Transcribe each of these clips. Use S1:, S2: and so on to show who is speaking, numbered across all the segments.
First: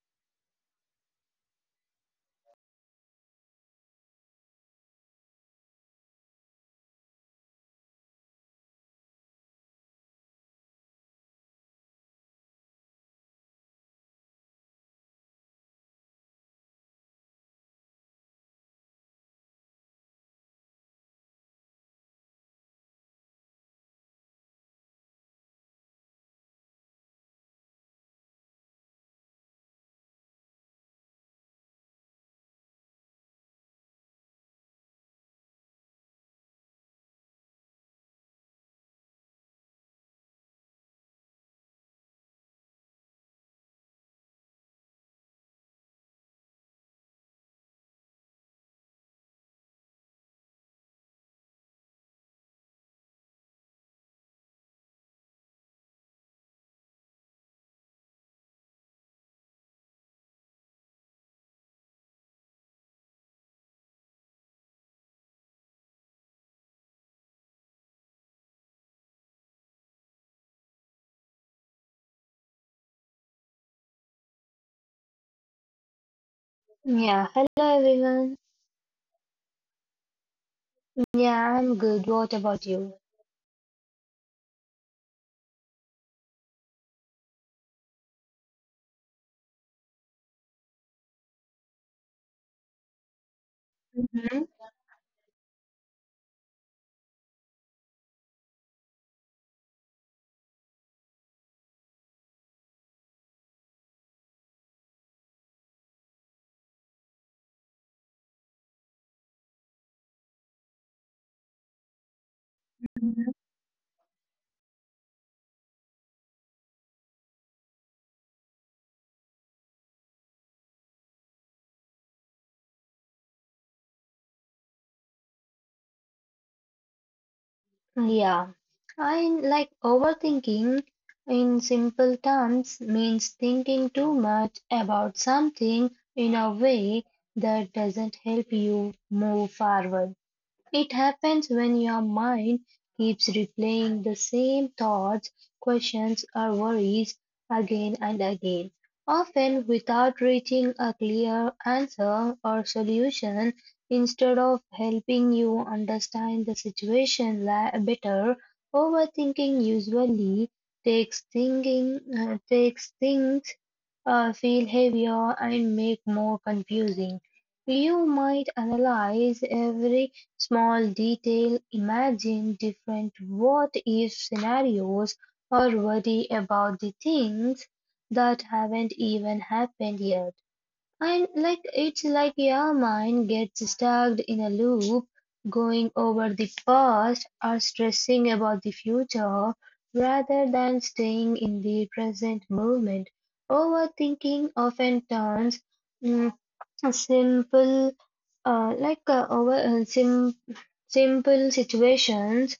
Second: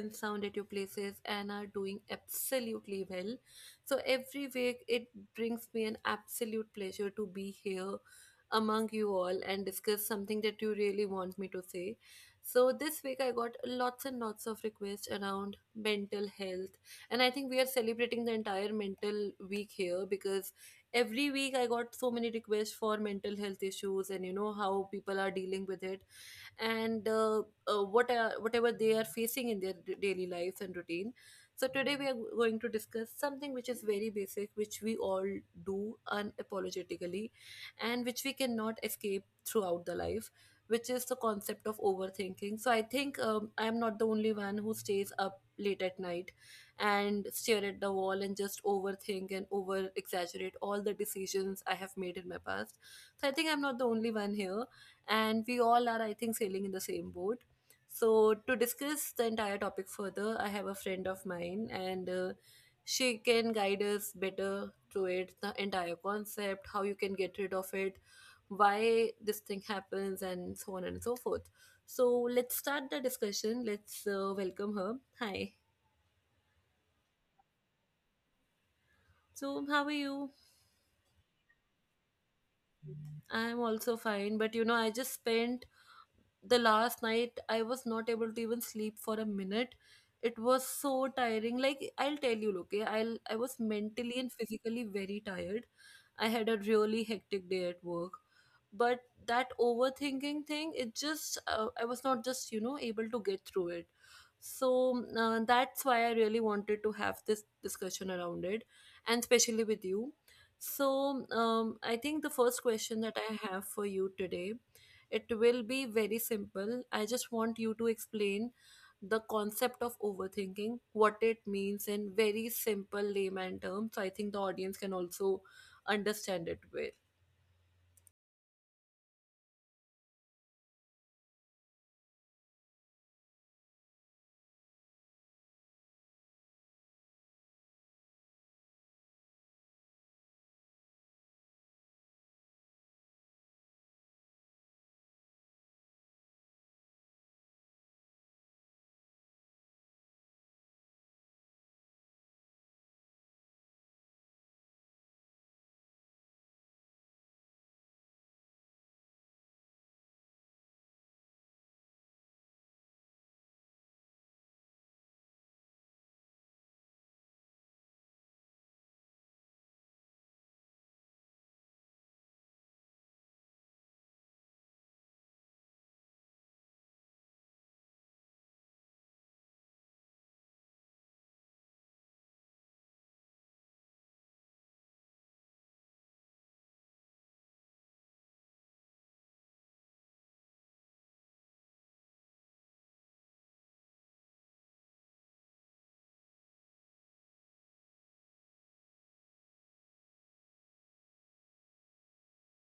S1: and sound at your places and are doing absolutely well. So, every week it brings me an absolute pleasure to be here among you all and discuss something that you really want me to say. So, this week I got lots and lots of requests around mental health, and I think we are celebrating the entire mental week here because every week I got so many requests for mental health issues and you know how people are dealing with it and whatever they are facing in their daily lives and routine. So today we are going to discuss something which is very basic, which we all do unapologetically, and which we cannot escape throughout the life, which is the concept of overthinking. So I think I am not the only one who stays up late at night and stare at the wall and just overthink and over exaggerate all the decisions I have made in my past. So I think I'm not the only one here and we all are, I think, sailing in the same boat. So, to discuss the entire topic further, I have a friend of mine, and she can guide us better through it the entire concept, how you can get rid of it, why this thing happens, and so on and so forth. So, let's start the discussion. Let's welcome her. Hi.
S2: Yeah, hello everyone.
S1: So, how are you?
S2: Yeah, I'm good. What about you?
S1: I'm also fine, but you know, I just spent the last night I was not able to even sleep for a minute. It was so tiring. Like I'll tell you, okay, I was mentally and
S2: Mhm.
S1: physically very tired. I had a really hectic day at work. But that overthinking thing, it just I was not just, you know, able to get through it. So that's why I really wanted to have this discussion around it and especially with you. So I think the first question that I have for you today it will be very simple. I just want you to explain the concept of overthinking, what it means in very simple layman terms. So I think the audience can also understand it well.
S2: Yeah, I like overthinking in simple terms means thinking too much about something in a way that doesn't help you move forward. It happens when your mind keeps replaying the same thoughts, questions, or worries again and again, often without reaching a clear answer or solution. Instead of helping you understand the better, overthinking usually takes things feel heavier and make more confusing. You might analyze every small detail, imagine different what-if scenarios, or worry about the things that haven't even happened yet. And like it's like your mind gets stuck in a loop, going over the past or stressing about the future rather than staying in the present moment. Overthinking often turns mm, simple like over sim- simple situations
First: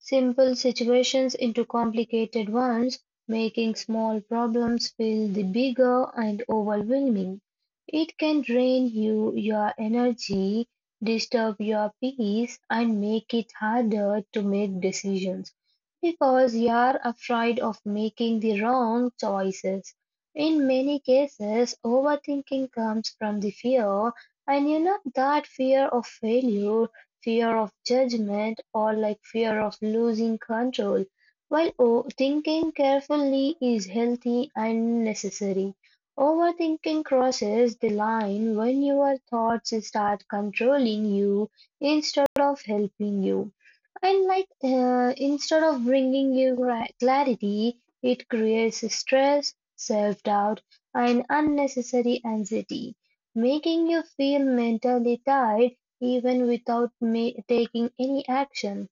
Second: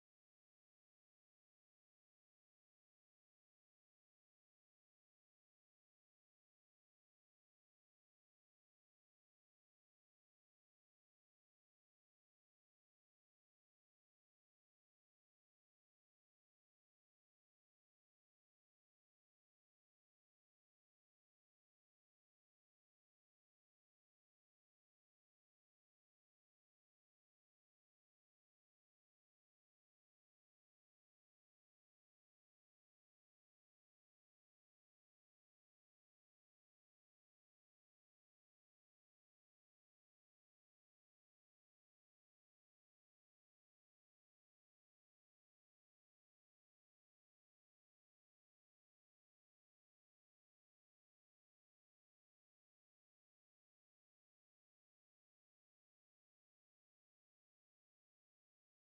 S2: simple situations into complicated ones, making small problems feel the bigger and overwhelming. It can drain you your energy, disturb your peace, and make it harder to make decisions because you are afraid of making the wrong choices. In many cases, overthinking comes from the fear, and you know, that fear of failure, fear of judgment, or like fear of losing control. While thinking carefully is healthy and necessary, overthinking crosses the line when your thoughts start controlling you instead of helping you. And instead of bringing you clarity, it creates stress, self doubt, and unnecessary anxiety, making you feel mentally tired even without taking any action.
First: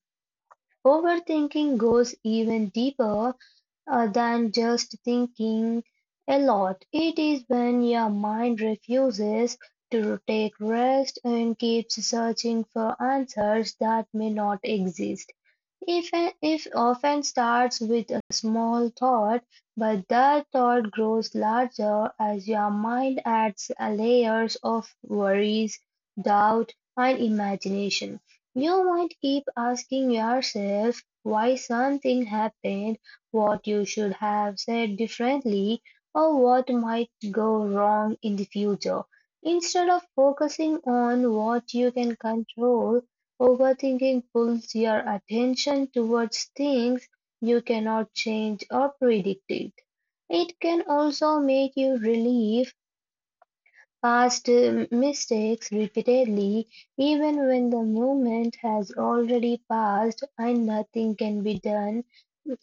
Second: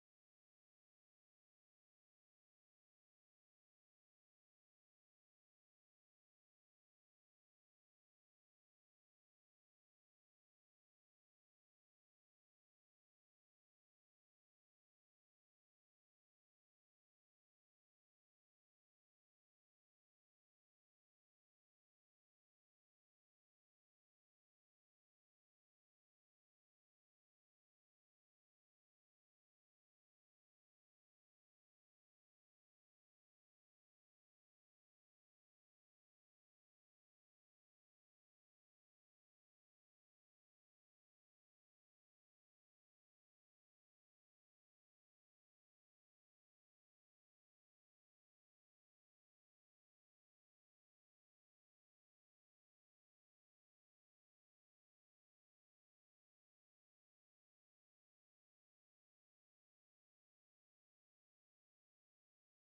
S2: Overthinking goes even deeper than just thinking a lot. It is when your mind refuses to take rest and keeps searching for answers that may not exist. If, if often starts with a small thought, but that thought grows larger as your mind adds layers of worries, doubt, and imagination. You might keep asking yourself why something happened, what you should have said differently, or what might go wrong in the future. Instead of focusing on what you can control, overthinking pulls your attention towards things you cannot change or predict. It can also make you relieve past mistakes repeatedly, even when the moment has already passed and nothing can be done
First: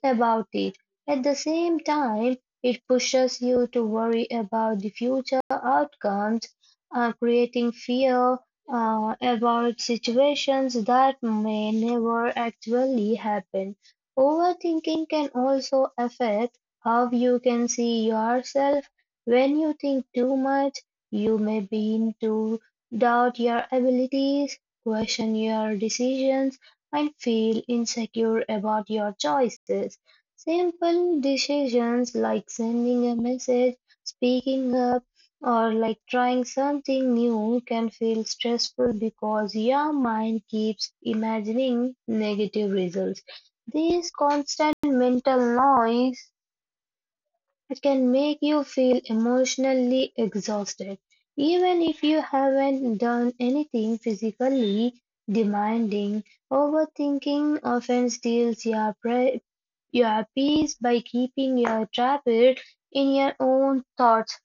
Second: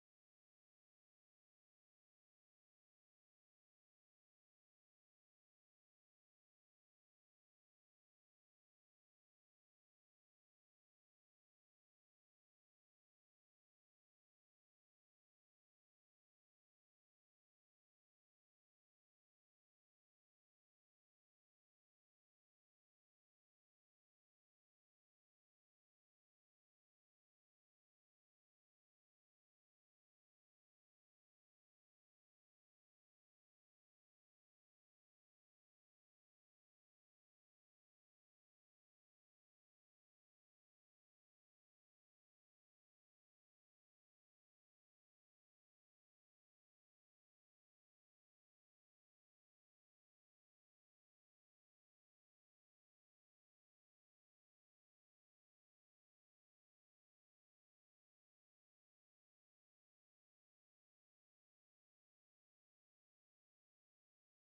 S2: about it. At the same time, it pushes you to worry about the future outcomes, creating fear about situations that may never actually happen. Overthinking can also affect how you can see yourself. When you think too much, you may begin to doubt your abilities, question your decisions, and feel insecure about your choices. Simple decisions like sending a message, speaking up, or like trying something new can feel stressful because your mind keeps imagining negative results. This constant mental noise, it can make you feel emotionally exhausted, even if you haven't done anything physically demanding. Overthinking often steals your peace by keeping you trapped in your own thoughts,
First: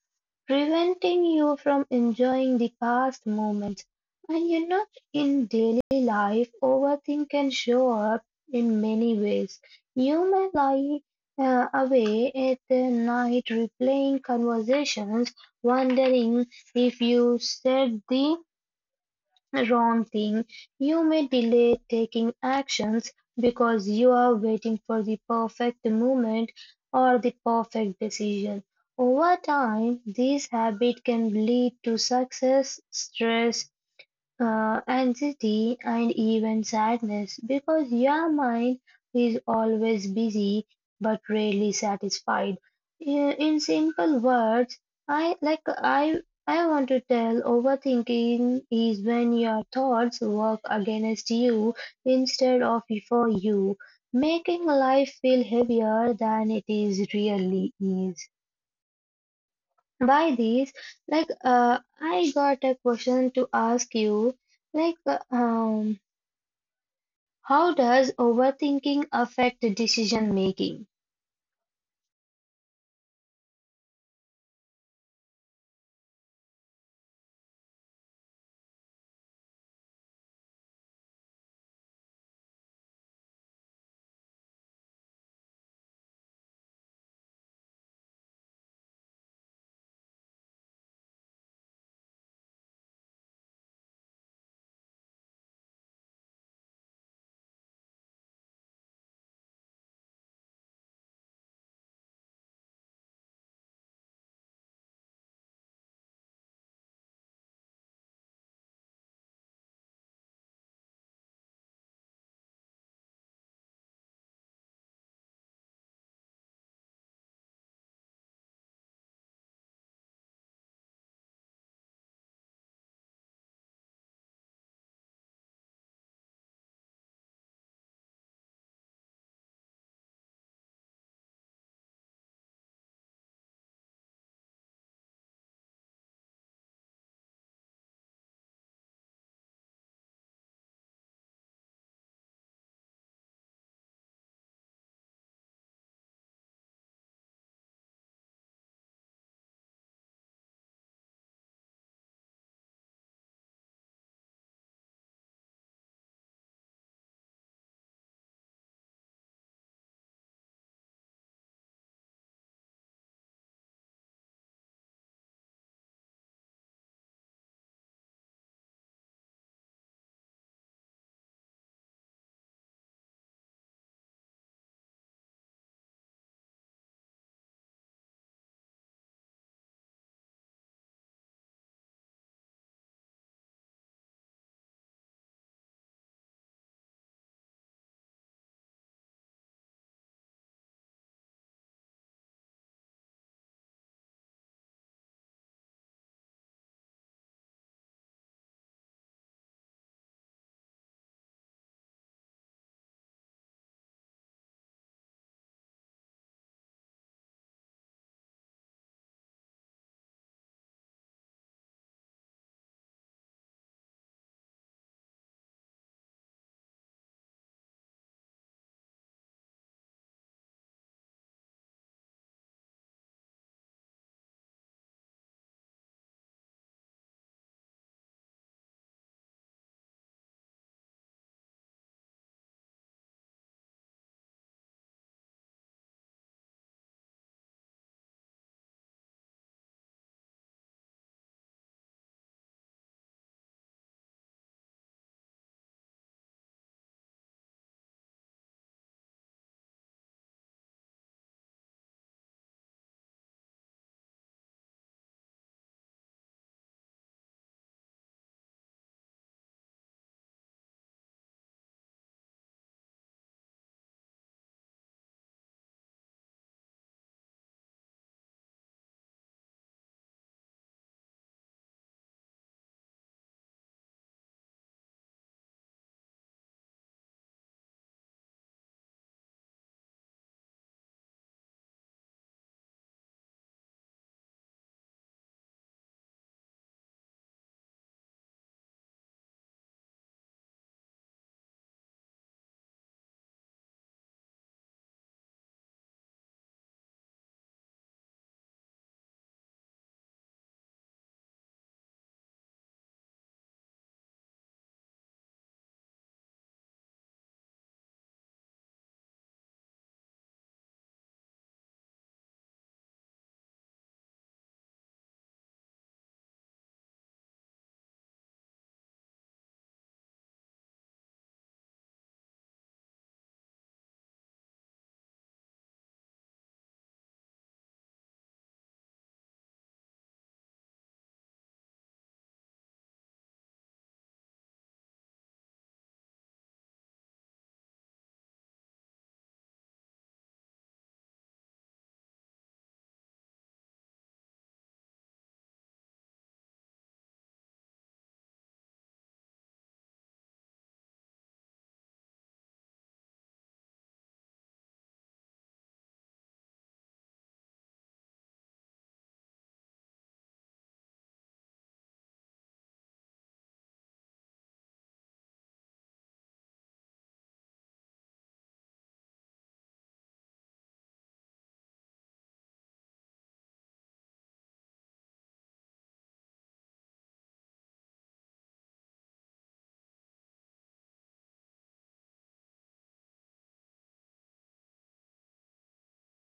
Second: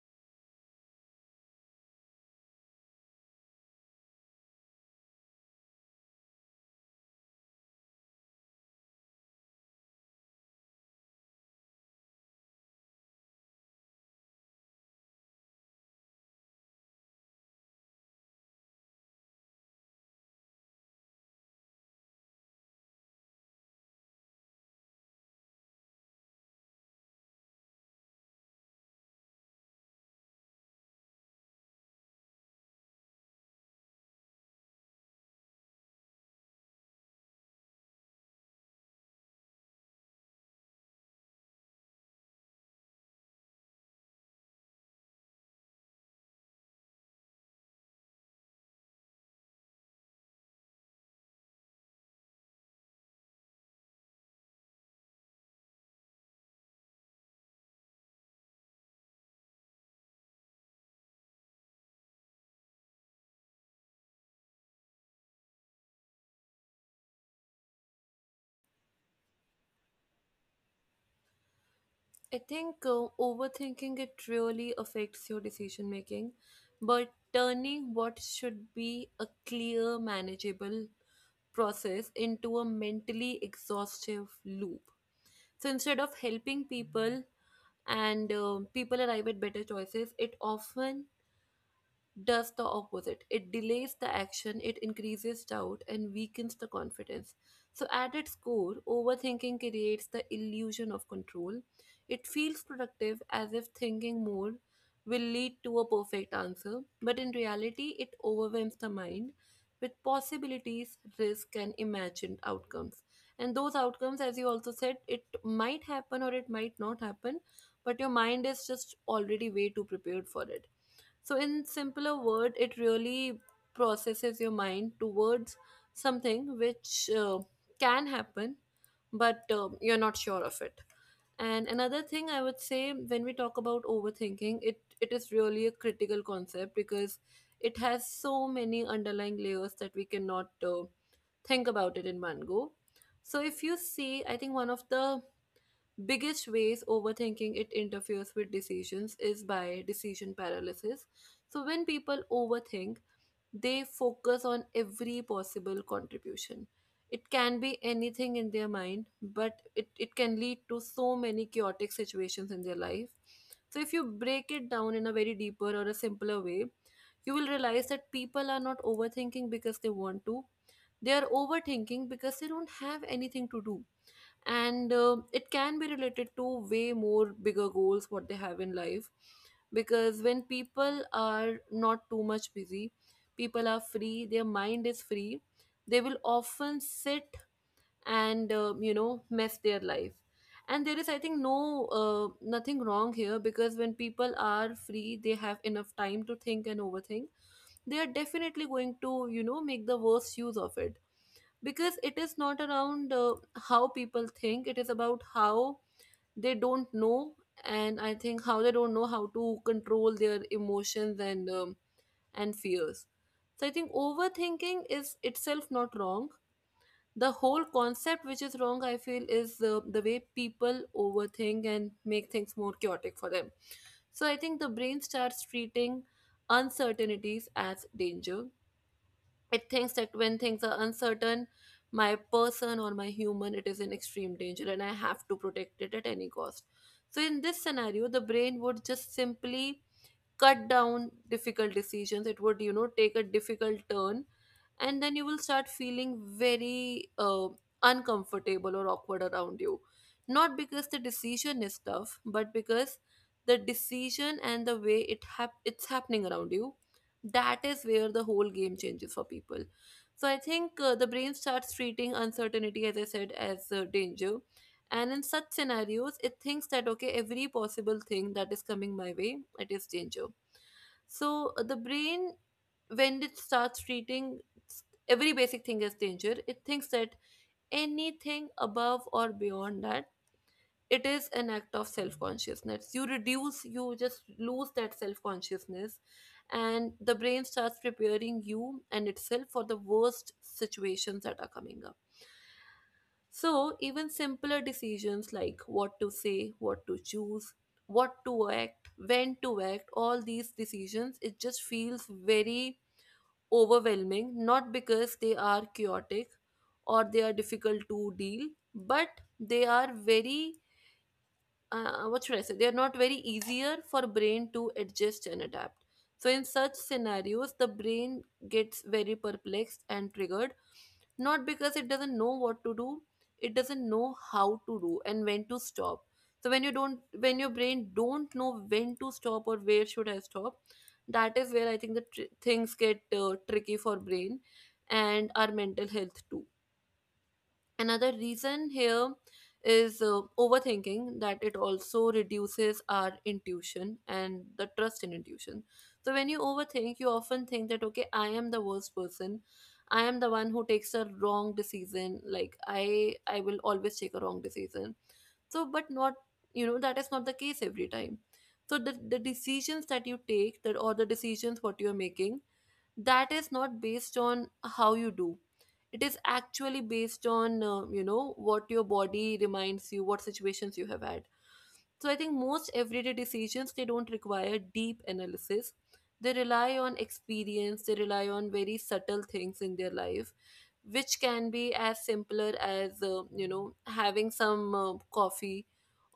S2: preventing you from enjoying the past moments. And you know, in daily life, overthink can show up in many ways. You may lie away at the night replaying conversations, wondering if you said the wrong thing. You may delay taking actions because you are waiting for the perfect moment or the perfect decision. Over time, this habit can lead to success, stress, anxiety, and even sadness because your mind is always busy but rarely satisfied. In simple words, I like I want to tell overthinking is when your thoughts work against you instead of for you, making life feel heavier than it is really is by these I got a question to ask you. like uh, um how does overthinking affect decision making?
S1: I think overthinking it really affects your decision making, but turning what should be a clear, manageable process into a mentally exhaustive loop. So instead of helping people, and people arrive at better choices it often does the opposite. It delays the action, it increases doubt, and weakens the confidence. So, at its core, overthinking creates the illusion of control. It feels productive as if thinking more will lead to a perfect answer, but in reality, it overwhelms the mind with possibilities, risk, and imagined outcomes. And those outcomes, as you also said, it might happen or it might not happen, but your mind is just already way too prepared for it, so in simpler word, it really processes your mind towards something which can happen, but you're not sure of it. And another thing I would say when we talk about overthinking, it is really a critical concept because it has so many underlying layers that we cannot think about it in one go. So if you see, I think one of the biggest ways overthinking it interferes with decisions is by decision paralysis. So when people overthink they focus on every possible contribution. It can be anything in their mind but it can lead to so many chaotic situations in their life. So if you break it down in a very deeper or a simpler way you will realize that people are not overthinking because they want to, they are overthinking because they don't have anything to do, and it can be related to way more bigger goals what they have in life. Because when people are not too much busy, people are free, their mind is free, they will often sit and you know mess their life. And there is I think no nothing wrong here, because when people are free they have enough time to think and overthink, they are definitely going to you know make the worst use of it. Because it is not around how people think, it is about how they don't know, and I think how they don't know how to control their emotions and fears. So I think overthinking is itself not wrong, the whole concept which is wrong I feel is the way people overthink and make things more chaotic for them. So I think the brain starts treating uncertainties as danger. It thinks that when things are uncertain, my person or my human it is in extreme danger and I have to protect it at any cost. So in this scenario the brain would just simply cut down difficult decisions, it would you know take a difficult turn, and then you will start feeling very uncomfortable or awkward around you, not because the decision is tough but because the decision and the way it's happening around you, that is where the whole game changes for people. So I think the brain starts treating uncertainty as I said as danger, and in such scenarios it thinks that okay every possible thing that is coming my way it is danger. So the brain, when it starts treating every basic thing is danger, it thinks that anything above or beyond that it is an act of self consciousness, you reduce you just lose that self consciousness, and the brain starts preparing you and itself for the worst situations that are coming up. So even simpler decisions like what to say, what to choose, what to act, when to act, all these decisions it just feels very overwhelming, not because they are chaotic or they are difficult to deal, but they are very what should I say, they are not very easier for brain to adjust and adapt. So in such scenarios the brain gets very perplexed and triggered, not because it doesn't know what to do, it doesn't know how to do and when to stop. So when you don't when your brain don't know when to stop or where should I stop, that is where I think the things get tricky for brain and our mental health too. Another reason here is overthinking that it also reduces our intuition and the trust in intuition. So when you overthink, you often think that okay, I am the worst person. I am the one who takes a wrong decision. Like I will always take a wrong decision. So but not you know that is not the case every time. So the decisions that you take that or the decisions what you are making, that is not based on how you do, it is actually based on you know what your body reminds you what situations you have had. So I think most everyday decisions they don't require deep analysis. They rely on experience, they rely on very subtle things in their life which can be as simpler as you know having some coffee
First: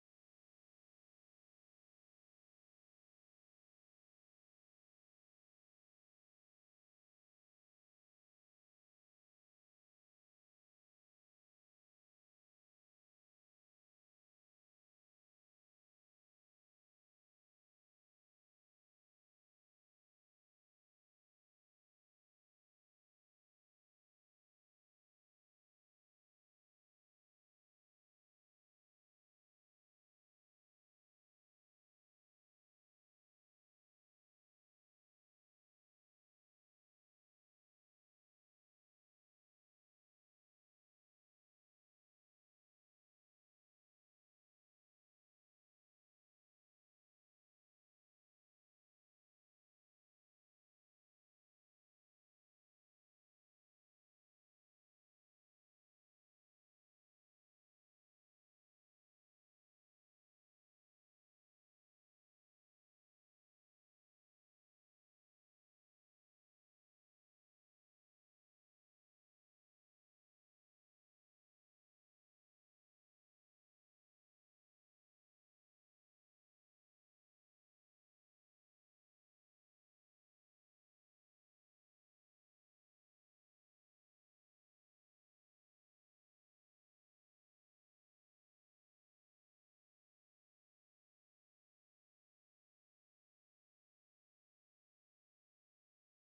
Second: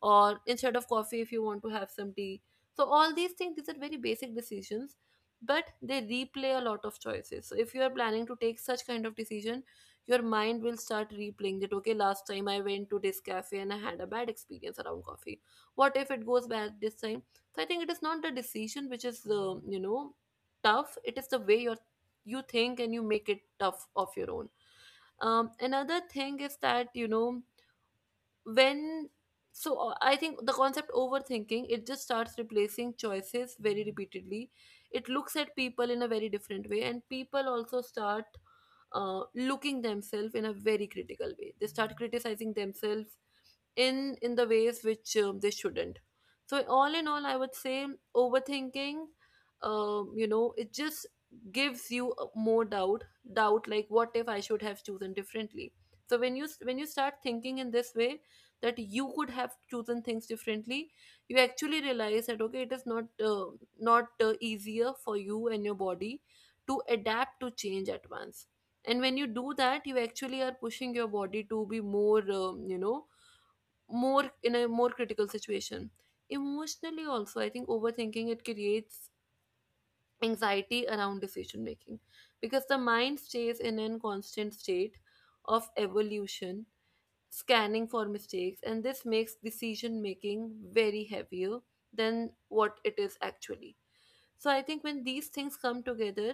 S1: or instead of coffee if you want to have some tea. So all these things these are very basic decisions but they replay a lot of choices. So if you are planning to take such kind of decision, your mind will start replaying that, okay, last time I went to this cafe and I had a bad experience around coffee. What if it goes back this time? So I think it is not the decision which is tough, it is the way you think and you make it tough of your own. Another thing is that you know when, I think the concept overthinking, it just starts replacing choices very repeatedly. It looks at people in a very different way, and people also start looking themselves in a very critical way. They start criticizing themselves in the ways which they shouldn't. So all in all, I would say overthinking, it just gives you more doubt. Doubt like, what if I should have chosen differently? So when you start thinking in this way, that you could have chosen things differently, you actually realize that, okay, it is not not easier for you and your body to adapt to change at once. And when you do that, you actually are pushing your body to be more, more in a more critical situation. Emotionally also, I think overthinking, it creates anxiety around decision making, because the mind stays in a constant state of evolution, scanning for mistakes, and this makes decision making very heavier than what it is actually. So I think when these things come together,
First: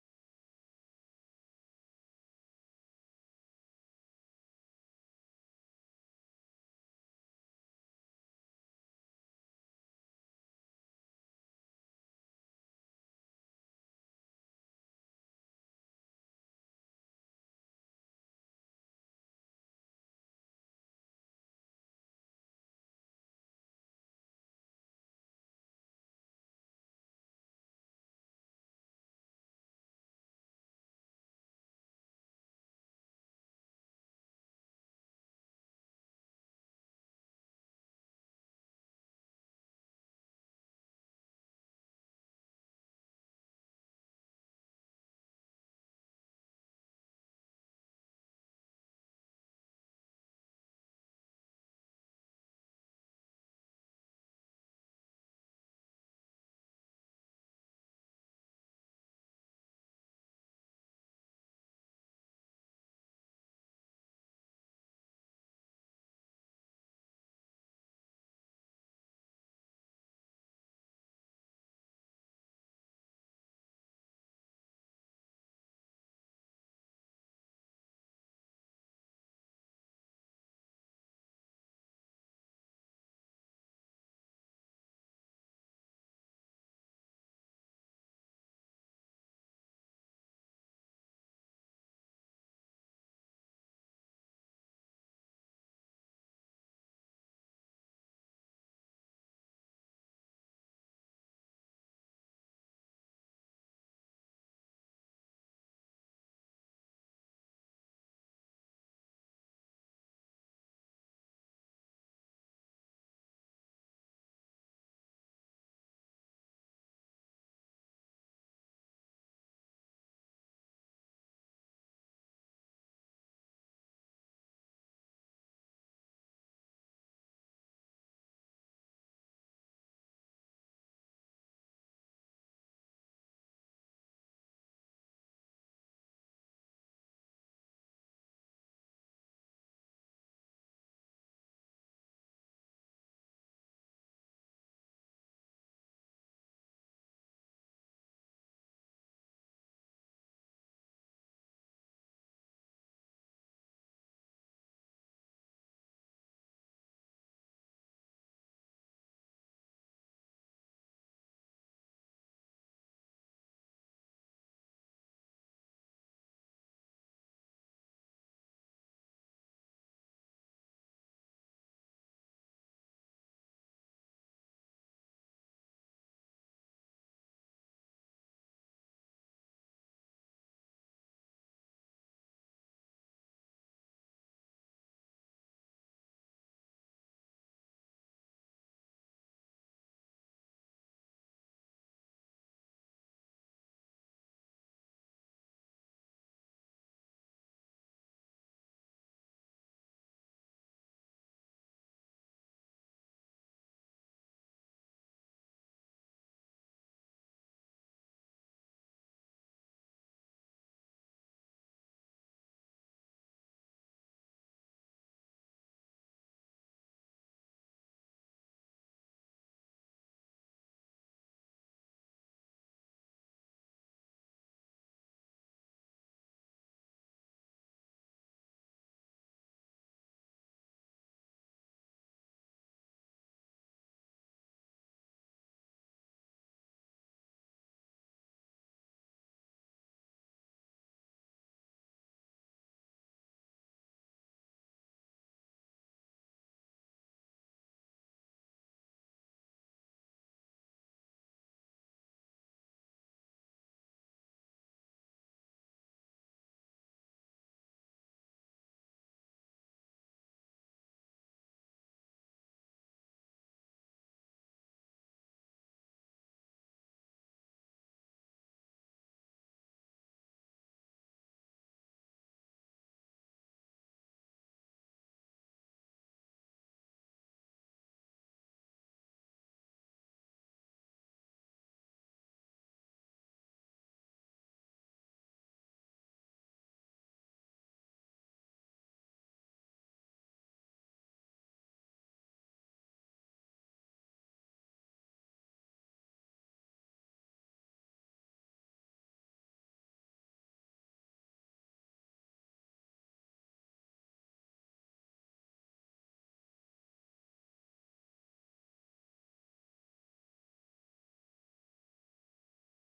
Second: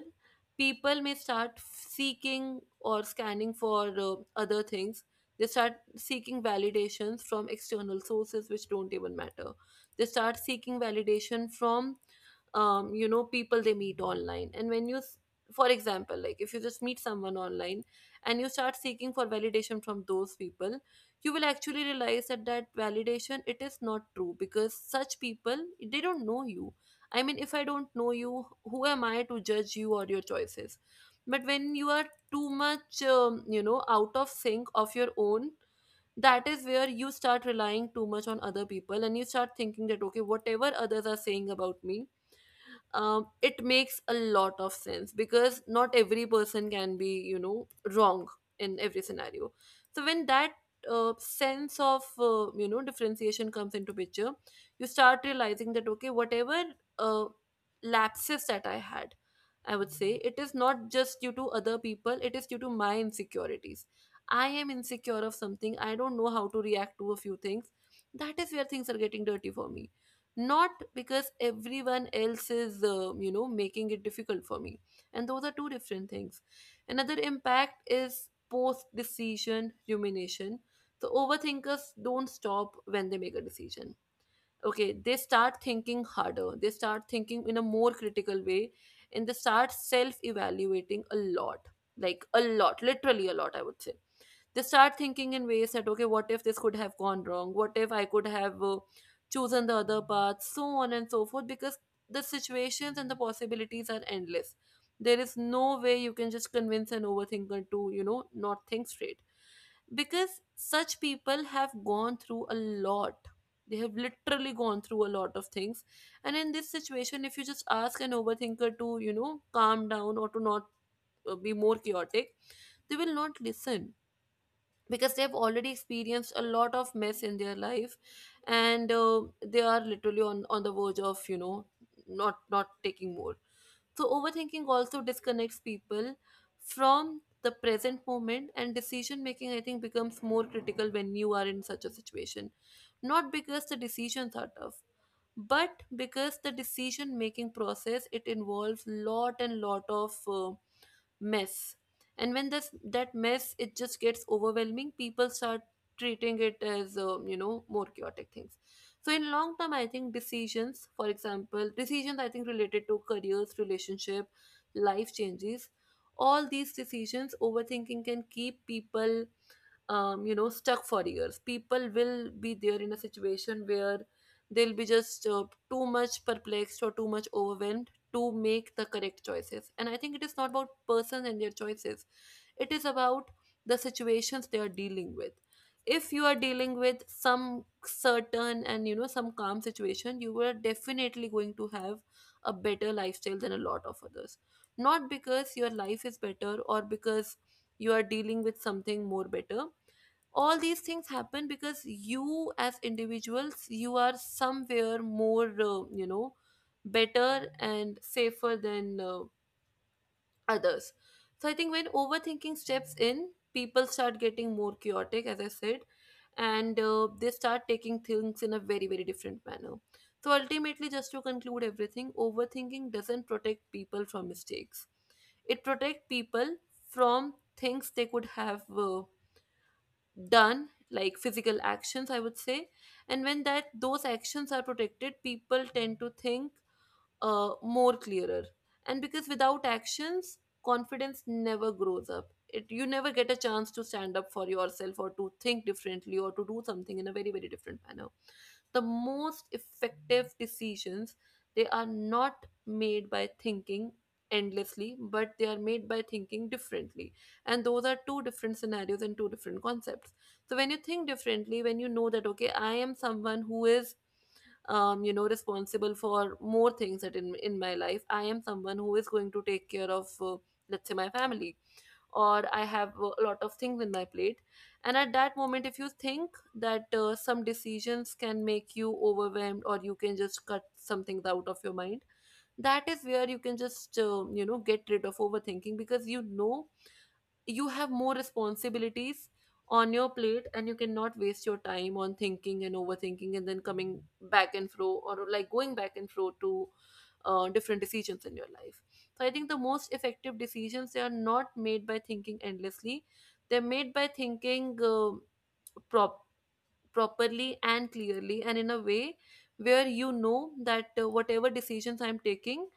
S1: people may start seeking or scanning for other things. They start seeking validations from external sources which don't even matter. They start seeking validation from, people they meet online. And when you for example, like, if you just meet someone online and you start seeking for validation from those people, you will actually realize that that validation, it is not true, because such people, they don't know you. I mean, if I don't know you, who am I to judge you or your choices? But when you are too much, out of sync of your own, that is where you start relying too much on other people, and you start thinking that, okay, whatever others are saying about me, it makes a lot of sense, because not every person can be, wrong in every scenario. So when that sense of differentiation comes into picture, you start realizing that, okay, whatever uh, lapses that I had, I would say it is not just due to other people, it is due to my insecurities. I am insecure of something, I don't know how to react to a few things. That is where things are getting dirty for me. Not because everyone else is, making it difficult for me. And those are two different things. Another impact is post decision rumination. So overthinkers don't stop when they make a decision. Okay, they start thinking harder, they start thinking in a more critical way, and they start self evaluating a lot. Like a lot, literally a lot, I would say. They start thinking in ways that, okay, what if this could have gone wrong, what if I could have chosen the other path, so on and so forth, because the situations and the possibilities are endless. There is no way you can just convince an overthinker to, you know, not think straight, because such people have gone through a lot. They have literally gone through a lot of things. And in this situation, if you just ask an overthinker to, you know, calm down or to not be more chaotic, they will not listen, because they've already experienced a lot of mess in their life, and they are literally on the verge of, you know, not taking more. So overthinking also disconnects people from the present moment, and decision making, I think, becomes more critical when you are in such a situation. Not because the decisions are tough, but because the decision making process, it involves lot and lot of mess. And when this that mess, it just gets overwhelming, people start treating it as, more chaotic things. So in long term, I think decisions, for example decisions I think related to careers, relationship, life changes, all these decisions, overthinking can keep people, stuck for years. People will be there in a situation where they'll be just too much perplexed or too much overwhelmed to make the correct choices. And I think it is not about persons and their choices, it is about the situations they are dealing with. If you are dealing with some certain and, you know, some calm situation, you are definitely going to have a better lifestyle than a lot of others. Not because your life is better or because you are dealing with something more better, all these things happen because you as individuals, you are somewhere more, better and safer than others. So I think when overthinking steps in, people start getting more chaotic, as I said, and they start taking things in a very, very different manner. So ultimately, just to conclude everything, overthinking doesn't protect people from mistakes. It protects people from things they could have done, like physical actions, I would say. And when that those actions are protected, people tend to think more clearer. And because without actions, confidence never grows up. It You never get a chance to stand up for yourself or to think differently or to do something in a very, very different manner. The most effective decisions, they are not made by thinking endlessly, but they are made by thinking differently. And those are two different scenarios and two different concepts. So when you think differently, when you know that, okay, I am someone who is, responsible for more things, that in my life I am someone who is going to take care of, let's say, my family, or I have a lot of things in my plate, and at that moment if you think that some decisions can make you overwhelmed, or you can just cut some things out of your mind, that is where you can just get rid of overthinking, because you know you have more responsibilities on your plate, and you cannot waste your time on thinking and overthinking and then coming back and fro, or like going back and fro to different decisions in your life. So I think the most effective decisions, they are not made by thinking endlessly, they're made by thinking prop- properly and clearly, and in a way where you know that whatever decisions I'm taking,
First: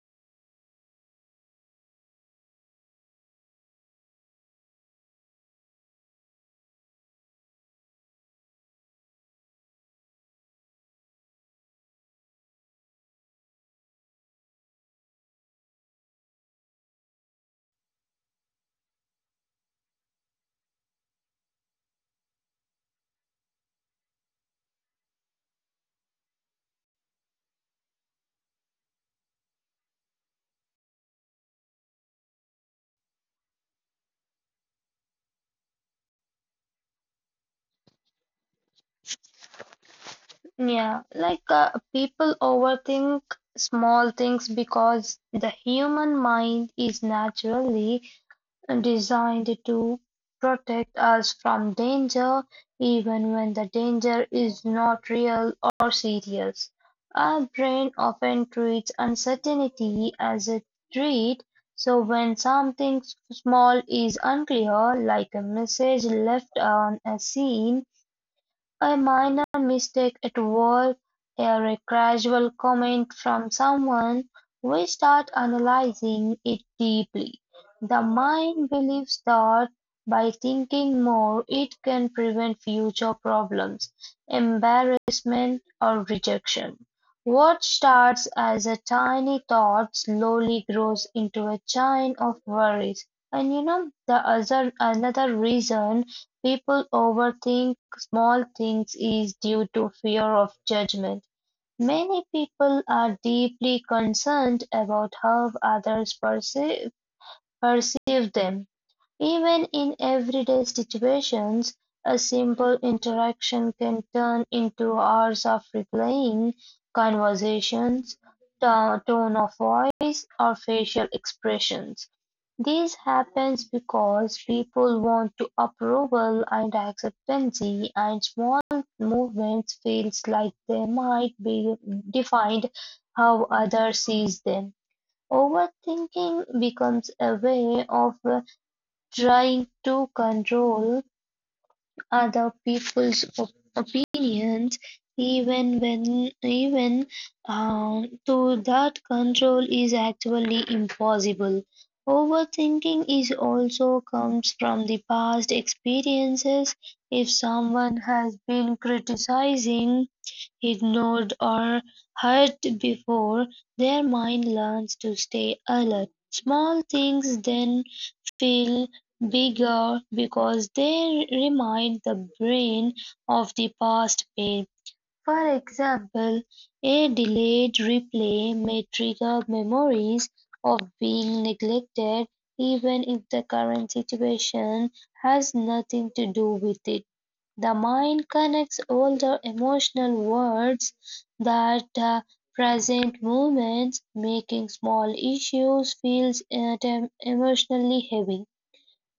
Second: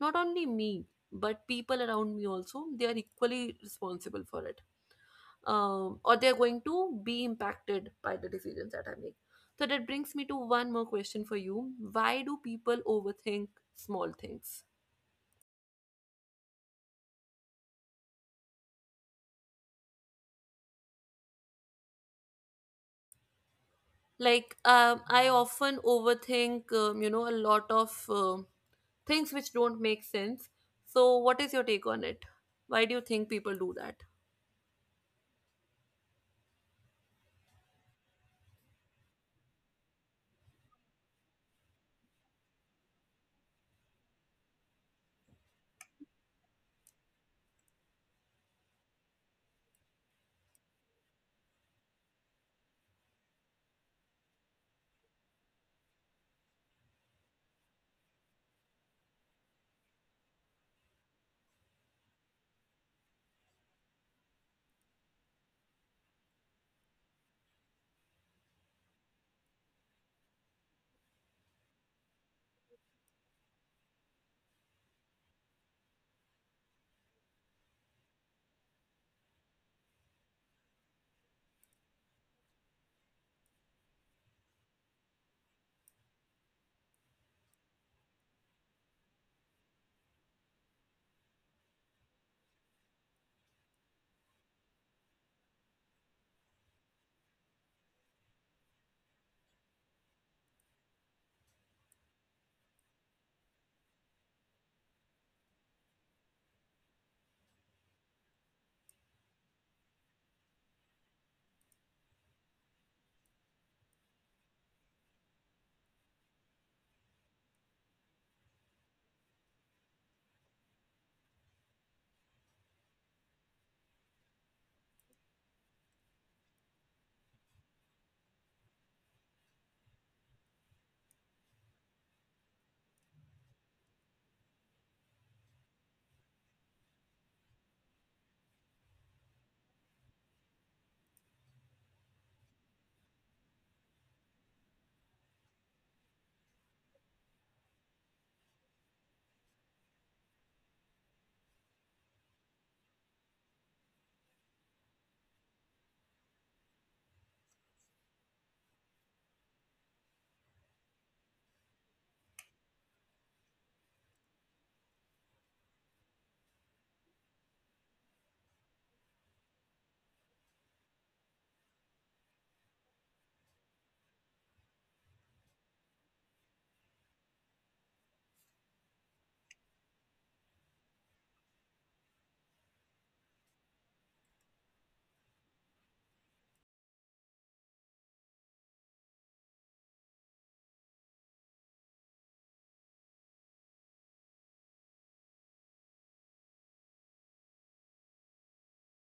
S1: not only me, but people around me also, they are equally responsible for it, or they're going to be impacted by the decisions that I make. So that brings me to one more question for you. Why do people overthink small things? Like, I often overthink, a lot of things which don't make sense. So, what is your take on it? Why do you think people do that?
S2: Yeah, like uh, people overthink small things because the human mind is naturally designed to protect us from danger even when the danger is not real or serious. Our brain often treats uncertainty as a threat, so when something small is unclear, like a message left on a scene, a minor mistake at work, or a casual comment from someone, we start analyzing it deeply. The mind believes that by thinking more, it can prevent future problems, embarrassment, or rejection. What starts as a tiny thought slowly grows into a chain of worries. And you know, the other another reason people overthink small things is due to fear of judgment. Many people are deeply concerned about how others perceive them. Even in everyday situations, a simple interaction can turn into hours of replaying conversations, tone of voice, or facial expressions. This happens because people want to approval and acceptance, and small movements feels like they might be defined how others sees them. Overthinking becomes a way of trying to control other people's opinions even when, even though that control is actually impossible. Overthinking is also comes from the past experiences. If someone has been criticizing, ignored, or hurt before, their mind learns to stay alert. Small things then feel bigger because they remind the brain of the past pain. For example, a delayed replay may trigger memories of being neglected even if the current situation has nothing to do with it. The mind connects older emotional words that present moments, making small issues feel emotionally heavy.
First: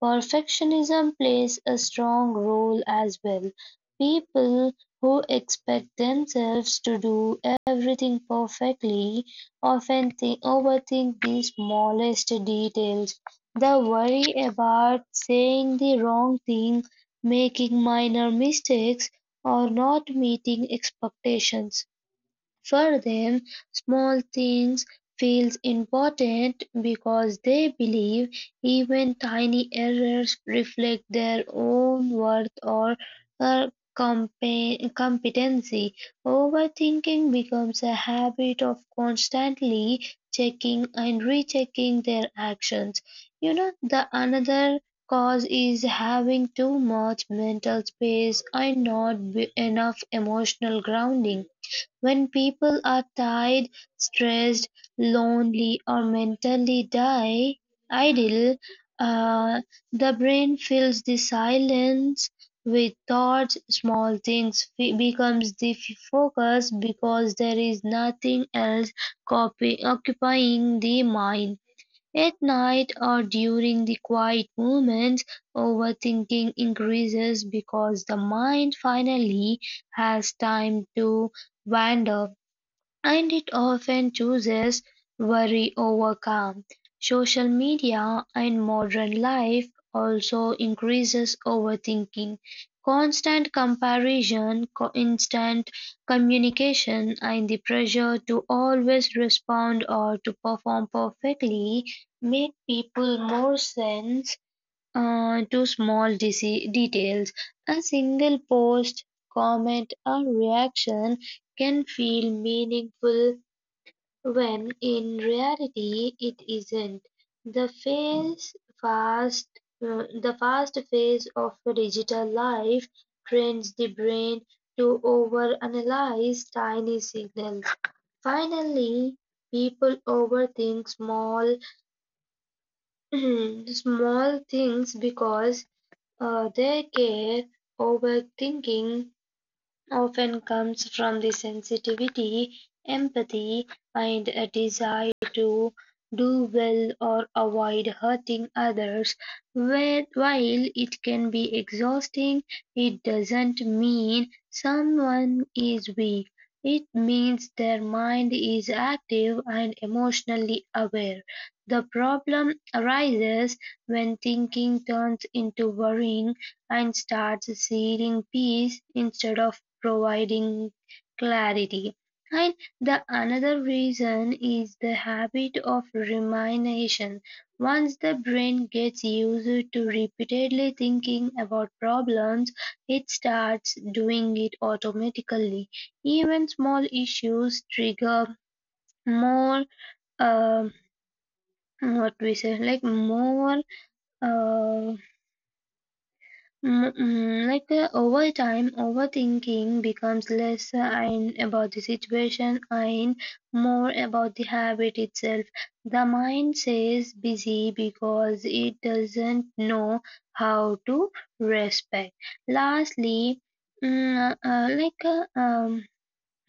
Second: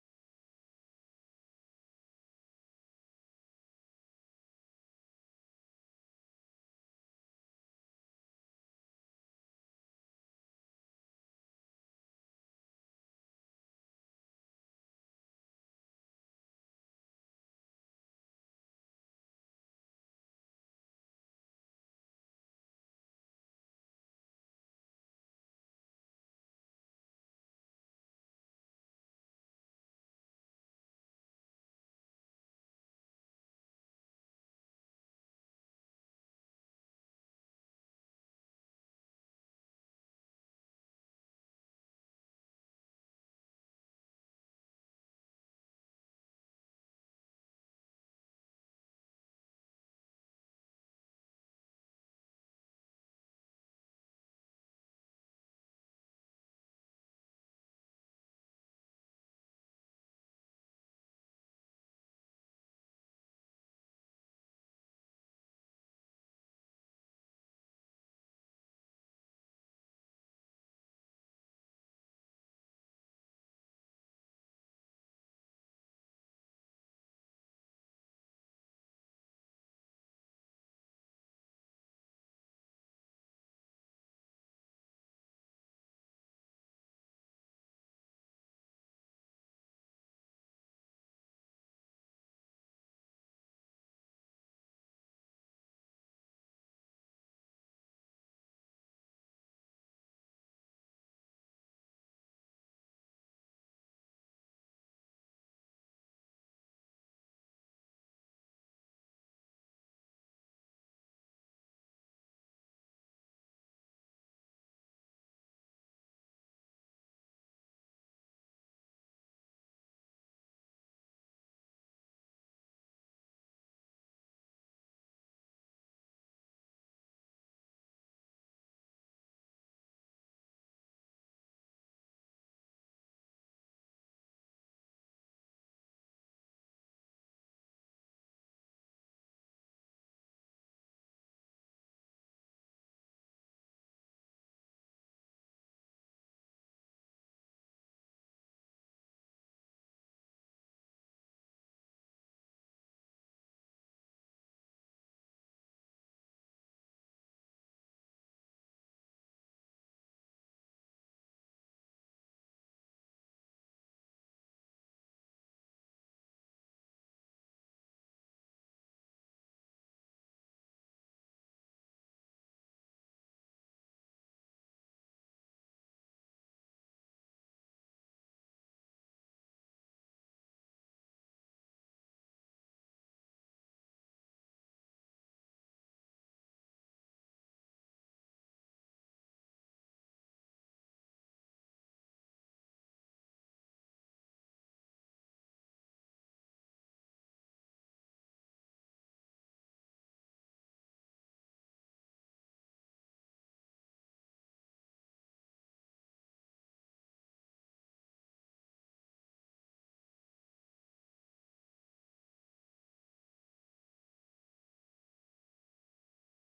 S2: Perfectionism plays a strong role as well; people who expect themselves to do everything perfectly often overthink the smallest details. The worry about saying the wrong thing, making minor mistakes, or not meeting expectations. For them, small things feels important because they believe even tiny errors reflect their own worth or uh, competency. Overthinking becomes a habit of constantly checking and rechecking their actions. You know, the another cause is having too much mental space and not enough emotional grounding. When people are tired, stressed, lonely, or mentally die idle, uh, the brain fills the silence with thoughts. Small things becomes the focus because there is nothing else occupying the mind. At night or during the quiet moments, overthinking increases because the mind finally has time to wander. And it often chooses worry over calm. Social media and modern life also increases overthinking. Constant comparison, instant communication, and the pressure to always respond or to perform perfectly make people more sense to small details. A single post, comment, or reaction can feel meaningful when in reality it isn't. The fast, fast phase of digital life trains the brain to overanalyze tiny signals. Finally, people overthink small small things because They get overthinking often comes from the sensitivity, empathy, and a desire to do well or avoid hurting others. While it can be exhausting, it doesn't mean someone is weak. It means their mind is active and emotionally aware. The problem arises when thinking turns into worrying and starts seeing peace instead of providing clarity. And the another reason is the habit of rumination. Once the brain gets used to repeatedly thinking about problems, it starts doing it automatically. Even small issues trigger more, uh, what we say, like more uh, Mm, mm, like over time, overthinking becomes less and about the situation and more about the habit itself. The mind says busy because it doesn't know how to respect. Lastly, mm, uh, like uh, um,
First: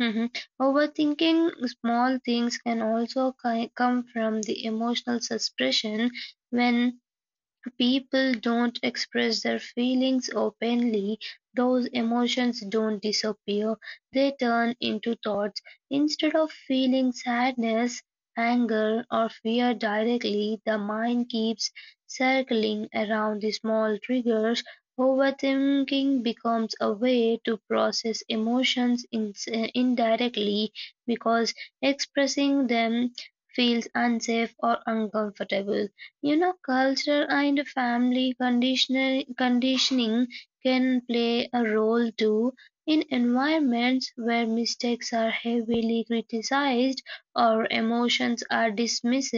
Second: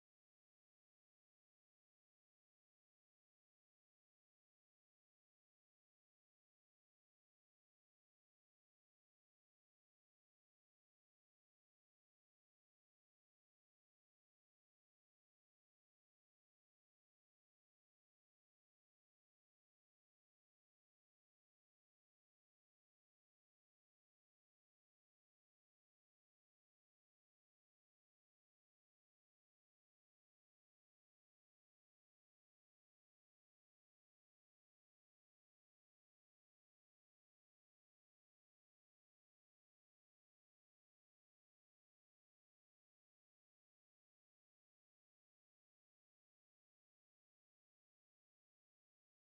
S2: mhm, overthinking small things can also come from the emotional suppression. When people don't express their feelings openly, those emotions don't disappear, they turn into thoughts. Instead of feeling sadness, anger, or fear directly, the mind keeps circling around the small triggers. Overthinking becomes a way to process emotions indirectly because expressing them feels unsafe or uncomfortable. You know, culture and family conditioning can play a role too. In environments where mistakes are heavily criticized or emotions are dismissed,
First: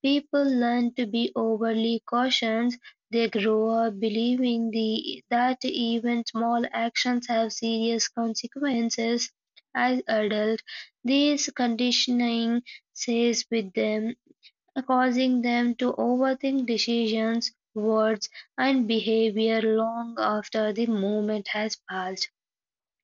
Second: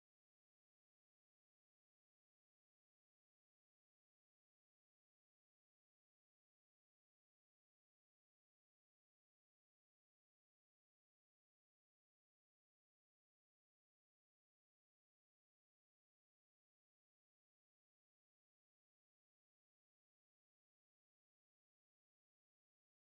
S2: people learn to be overly cautious. They grow up believing that even small actions have serious consequences. As adults, this conditioning stays with them, causing them to overthink decisions, words, and behavior long after the moment has passed.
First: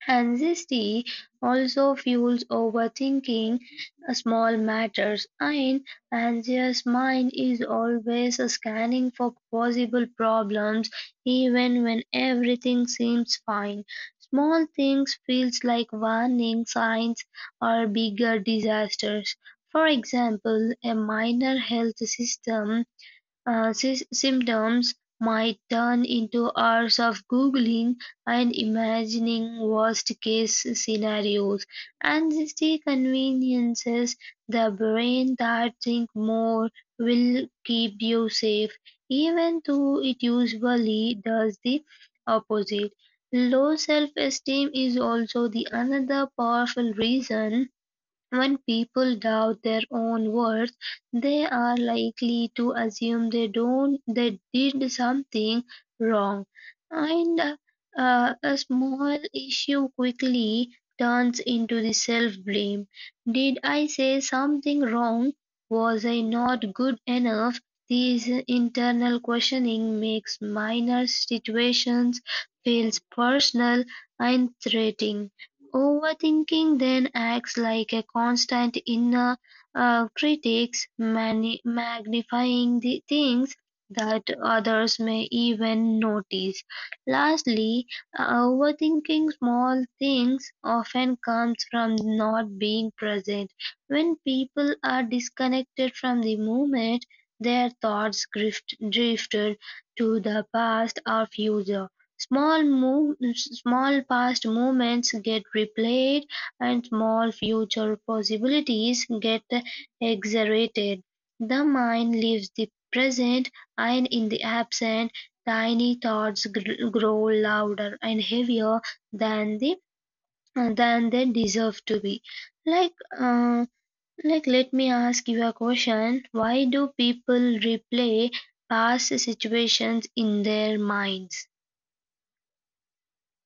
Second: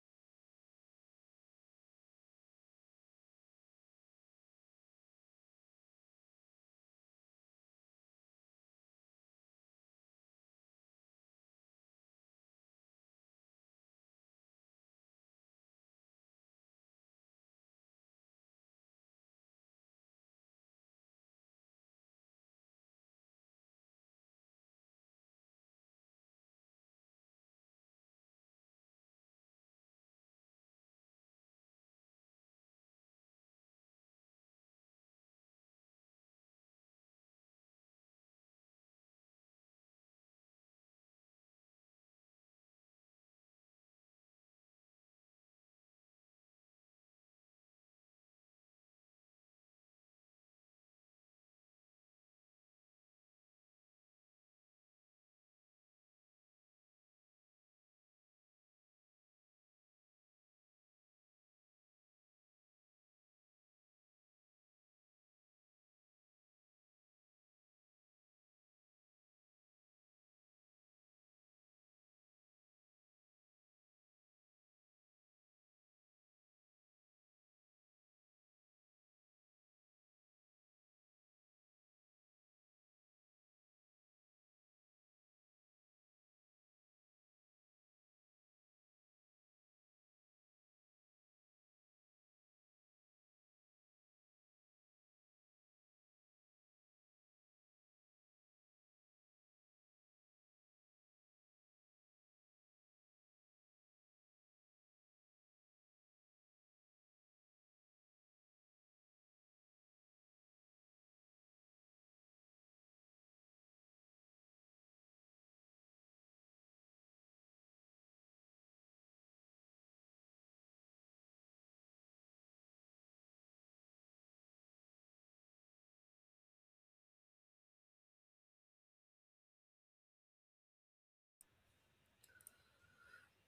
S2: Anxiety also fuels overthinking small matters. An anxious mind is always scanning for possible problems even when everything seems fine. Small things feels like warning signs or bigger disasters. For example, a minor health system, these symptoms might turn into hours of Googling and imagining worst case scenarios, and the conveniences the brain that think more will keep you safe, even though it usually does the opposite. Low self esteem is also the another powerful reason. When people doubt their own worth, they are likely to assume they don't they did something wrong, and a small issue quickly turns into the self-blame. Did I say something wrong? Was I not good enough? These internal questioning makes minor situations feels personal and threatening. Overthinking then acts like a constant inner critic, magnifying the things that others may even notice. Lastly, overthinking small things often comes from not being present. When people are disconnected from the moment, their thoughts drifted to the past or future. Small past movements get replayed, and small future possibilities get exaggerated. The mind leaves the present, and in the absent, tiny thoughts grow louder and heavier than they than they deserve to be. Like uh, Let me ask you a question. Why do people replay past situations in their minds?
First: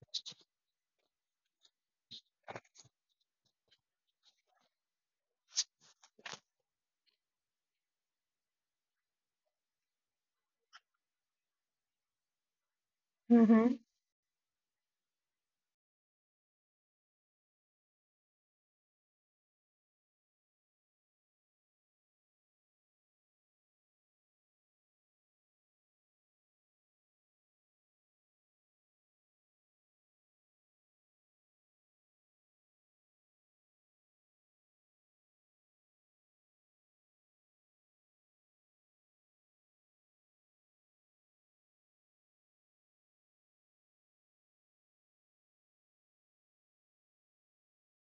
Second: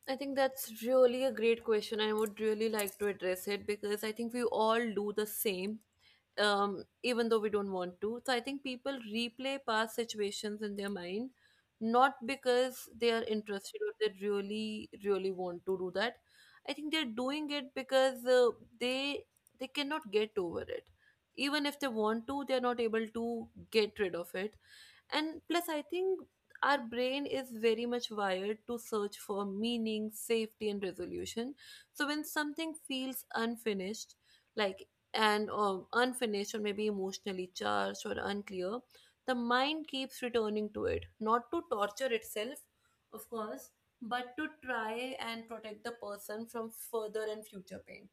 S1: I think that's really a great question. I would really like to address it, because I think we all do the same, even though we don't want to. So I think people replay past situations in their mind, not because they are interested or they really, really want to do that. I think they're doing it because they cannot get over it. Even if they want to, they're not able to get rid of it. And plus, I think our brain is very much wired to search for meaning, safety, and resolution. So when something feels unfinished, like and unfinished or maybe emotionally charged or unclear, the mind keeps returning to it, not to torture itself, of course, but to try and protect the person from further and future pain.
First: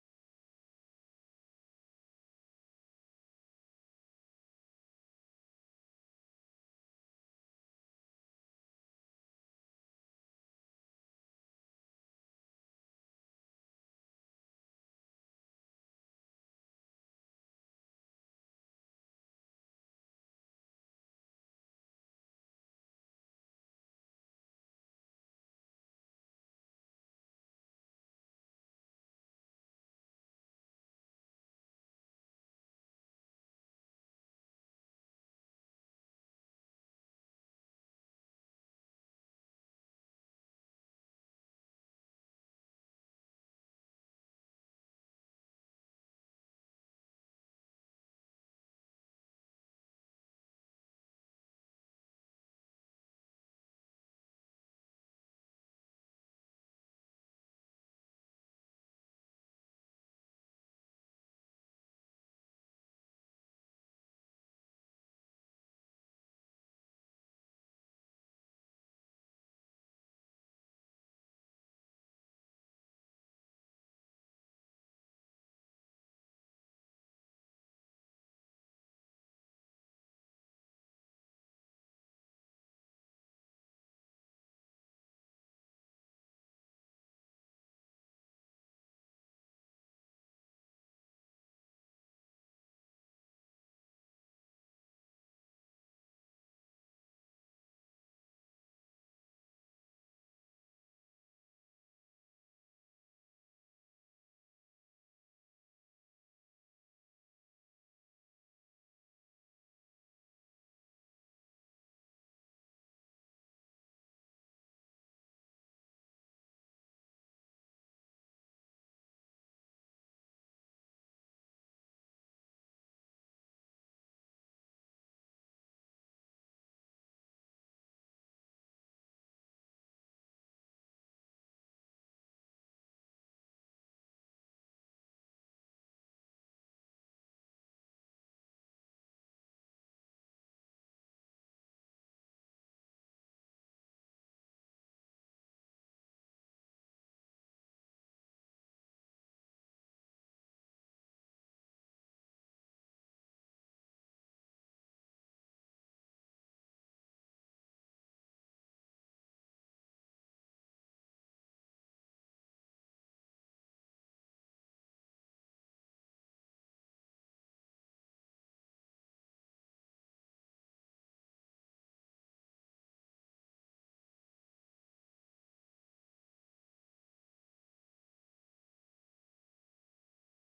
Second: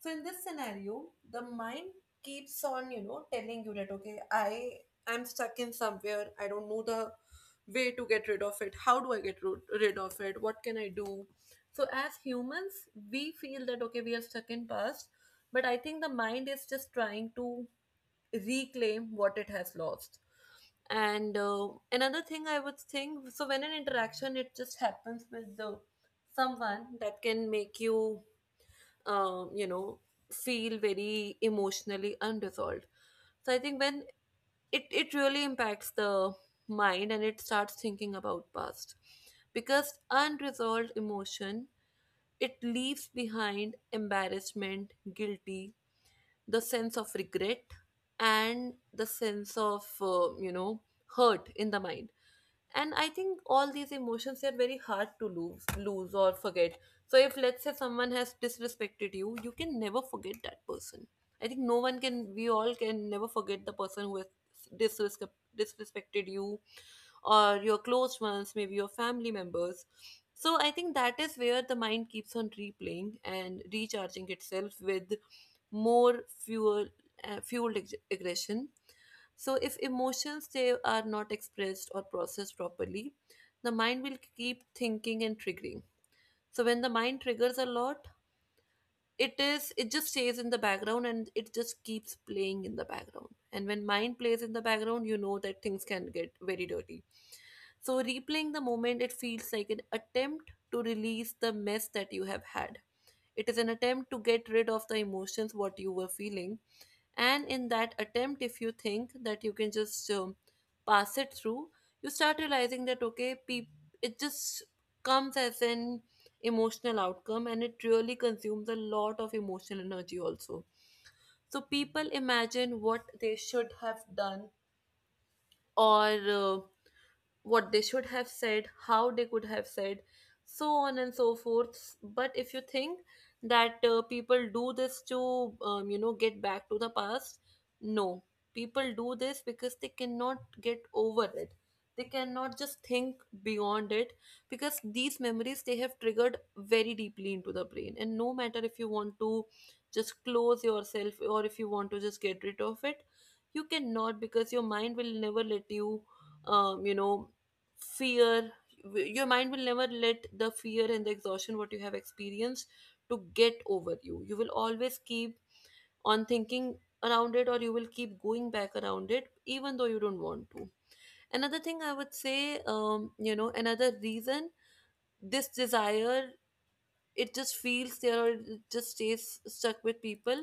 S1: So in this scenario, the mind keeps on, you know, telling you that, okay, I'm stuck in somewhere, I don't know the way to get rid of it. How do I get rid of it? What can I do? So as humans, we feel that, okay, we are stuck in past, but I think the mind is just trying to reclaim what it has lost. And another thing I would think, so when an interaction, it just happens with the someone, that can make you, um, you know, feel very emotionally unresolved. So I think when it really impacts the mind, and it starts thinking about past. Because unresolved emotion, it leaves behind embarrassment, guilty, the sense of regret, and the sense of, hurt in the mind. And I think all these emotions, they are very hard to lose or forget. So if, let's say, someone has disrespected you, you can never forget that person. I think no one can. We all can never forget the person who has disrespect, disrespected you or your close ones, maybe your family members. So I think that is where the mind keeps on replaying and recharging itself with more fuel, fueled aggression. So if emotions, they are not expressed or processed properly, the mind will keep thinking and triggering. So when the mind triggers a lot, it just stays in the background, and it just keeps playing in the background. And when mind plays in the background, you know that things can get very dirty. So replaying the moment, it feels like an attempt to release the mess that you have had. It is an attempt to get rid of the emotions what you were feeling. And in that attempt, if you think that you can just, pass it through, you start realizing that, okay, it just comes as an emotional outcome, and it really consumes a lot of emotional energy also. So people imagine what they should have done, or what they should have said, how they could have said, so on and so forth. But if you think that people do this to, get back to the past, no. People do this because they cannot get over it. They cannot just think beyond it because these memories they have triggered very deeply into the brain. And no matter if you want to just close yourself or if you want to just get rid of it, you cannot because your mind will never let you you know fear your mind will never let the fear and the exhaustion what you have experienced to get over you you will always keep on thinking around it, or you will keep going back around it even though you don't want to. Another thing I would say, another reason this desire it just feels there or it just stays stuck with people,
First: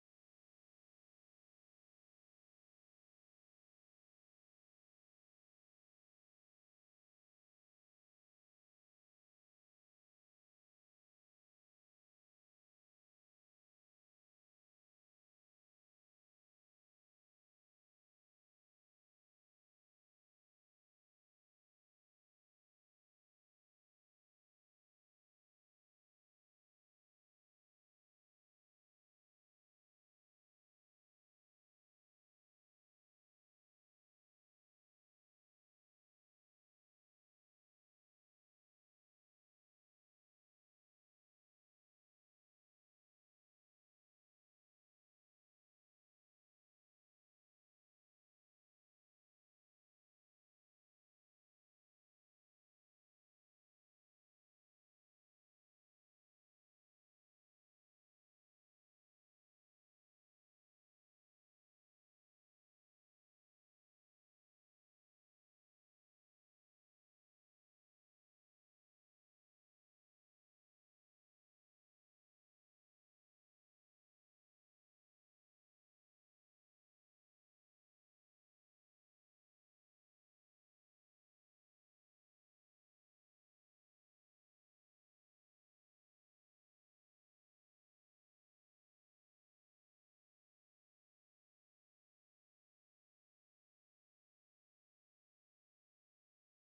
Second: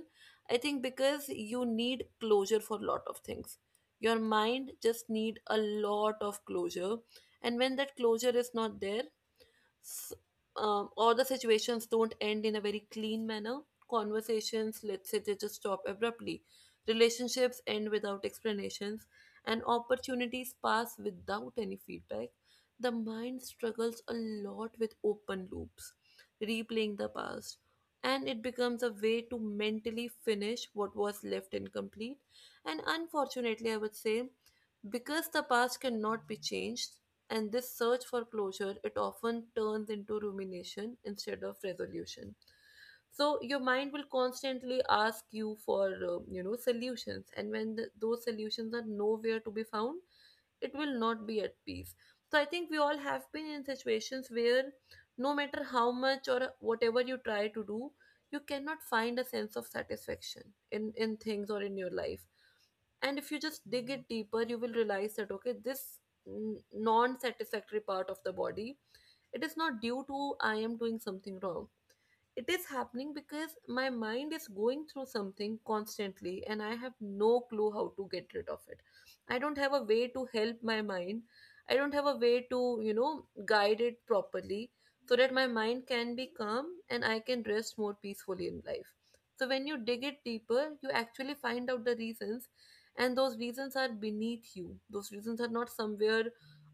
S1: I think, because you need closure for a lot of things. Your mind just need a lot of closure, and when that closure is not there, s- or the situations don't end in a very clean manner. Conversations, let's say, they just stop abruptly. Relationships end without explanations, and opportunities pass without any feedback. The mind struggles a lot with open loops, replaying the past, and it becomes a way to mentally finish what was left incomplete. And unfortunately, I would say, because the past cannot be changed, and this search for closure it often turns into rumination instead of resolution. So your mind will constantly ask you for solutions, and when th those solutions are nowhere to be found, it will not be at peace. So I think we all have been in situations where no matter how much or whatever you try to do, you cannot find a sense of satisfaction in things or in your life. And if you just dig it deeper, you will realize that okay, this non-satisfactory part of the body, it is not due to I am doing something wrong. It is happening because my mind is going through something constantly, and I have no clue how to get rid of it. I don't have a way to help my mind. I don't have a way to, you know, guide it properly so that my mind can be calm and I can rest more peacefully in life. So when you dig it deeper, you actually find out the reasons, and those reasons are beneath you. Those reasons are not somewhere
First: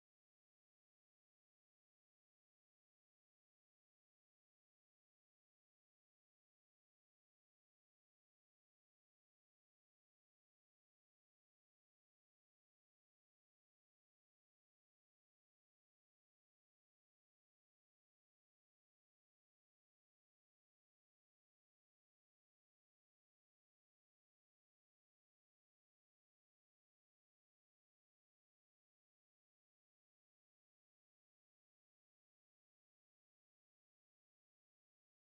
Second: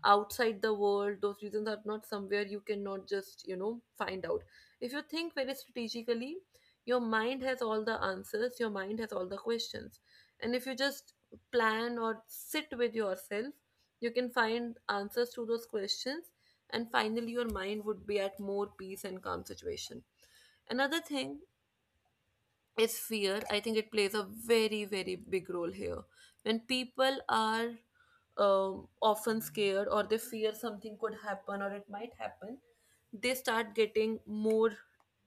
S1: outside the world. Those reasons are not somewhere you cannot just, you know, find out. If you think very strategically, your mind has all the answers, your mind has all the questions. And if you just plan or sit with yourself, you can find answers to those questions, and finally, your mind would be at more peace and calm situation. Another thing is fear. I think it plays a very, very big role here. When people are often scared or they fear something could happen or it might happen, they start getting more,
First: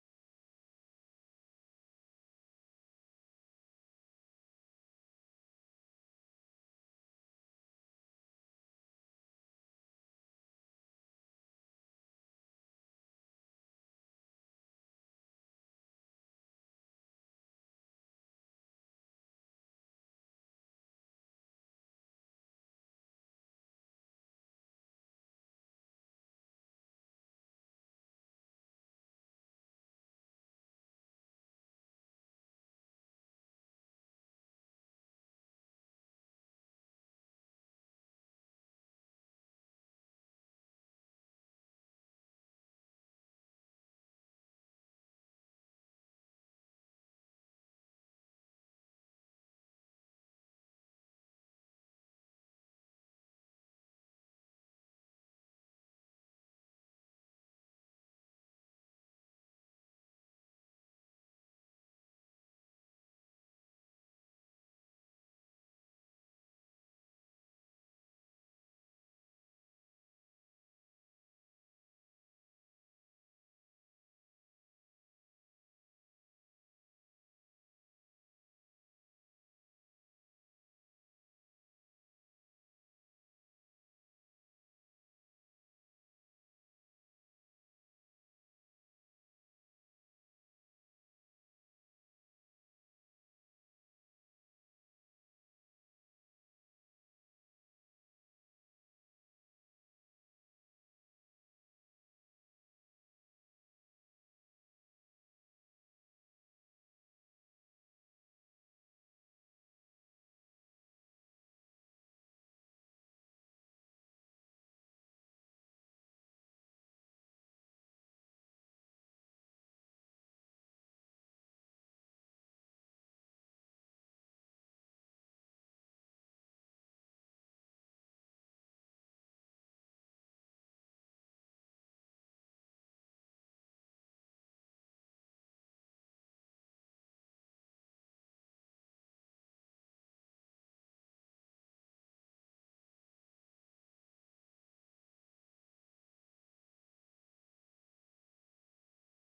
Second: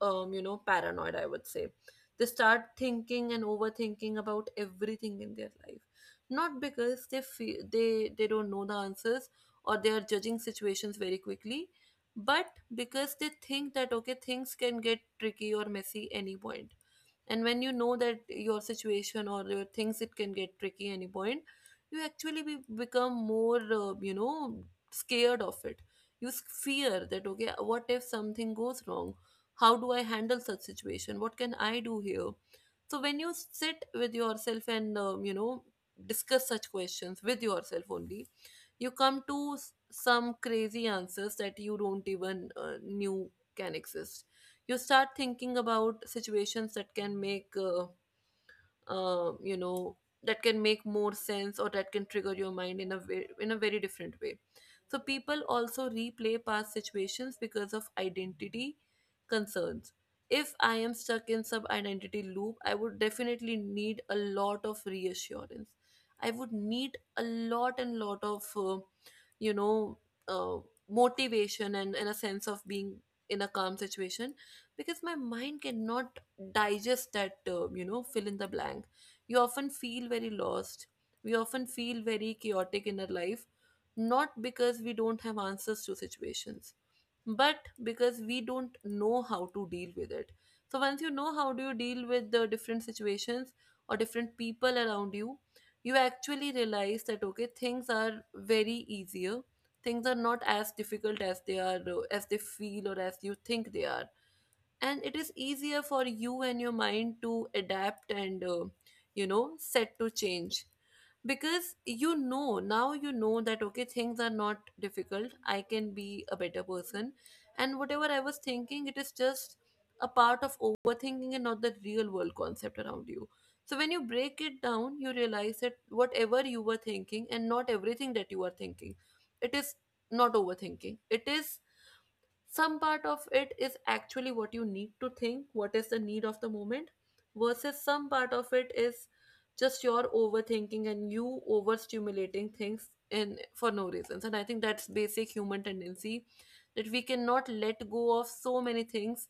S1: you know, paranoid, I would say. They start thinking and overthinking about everything in their life. Not because they feel they don't know the answers or they are judging situations very quickly, but because they think that okay, things can get tricky or messy any point. And when you know that your situation or your things it can get tricky any point, you actually become more, you know, scared of it. You fear that okay, what if something goes wrong? How do I handle such situation? What can I do here? So when you sit with yourself and, you know, discuss such questions with yourself only, you come to some crazy answers that you don't even knew can exist. You start thinking about situations that can make you know, that can make more sense or that can trigger your mind in a way, in a very different way. So people also replay past situations because of identity concerns. If I am stuck in some identity loop, I would definitely need a lot of reassurance. I would need a lot and lot of you know uh, motivation and a sense of being in a calm situation, because my mind cannot digest that term, you know, fill in the blank. You often feel very lost. We often feel very chaotic in our life, not because we don't have answers to situations, but because we don't know how to deal with it. So once you know how do you deal with the different situations or different people around you, you actually realize that okay, things are very easier. Things are not as difficult as they are, as they feel or as you think they are, and it is easier for you and your mind to adapt and, you know, set to change, because you know now you know that okay, things are not difficult, I can be a better person, and whatever I was thinking, it is just a part of overthinking and not the real world concept around you. So when you break it down, you realize that whatever you were thinking and not everything that you are thinking, it is not overthinking. It is some part of it is actually what you need to think, what is the need of the moment, versus some part of it is just your overthinking and you overstimulating things in for no reasons. And I think that's basic human tendency that we cannot let go of so many things,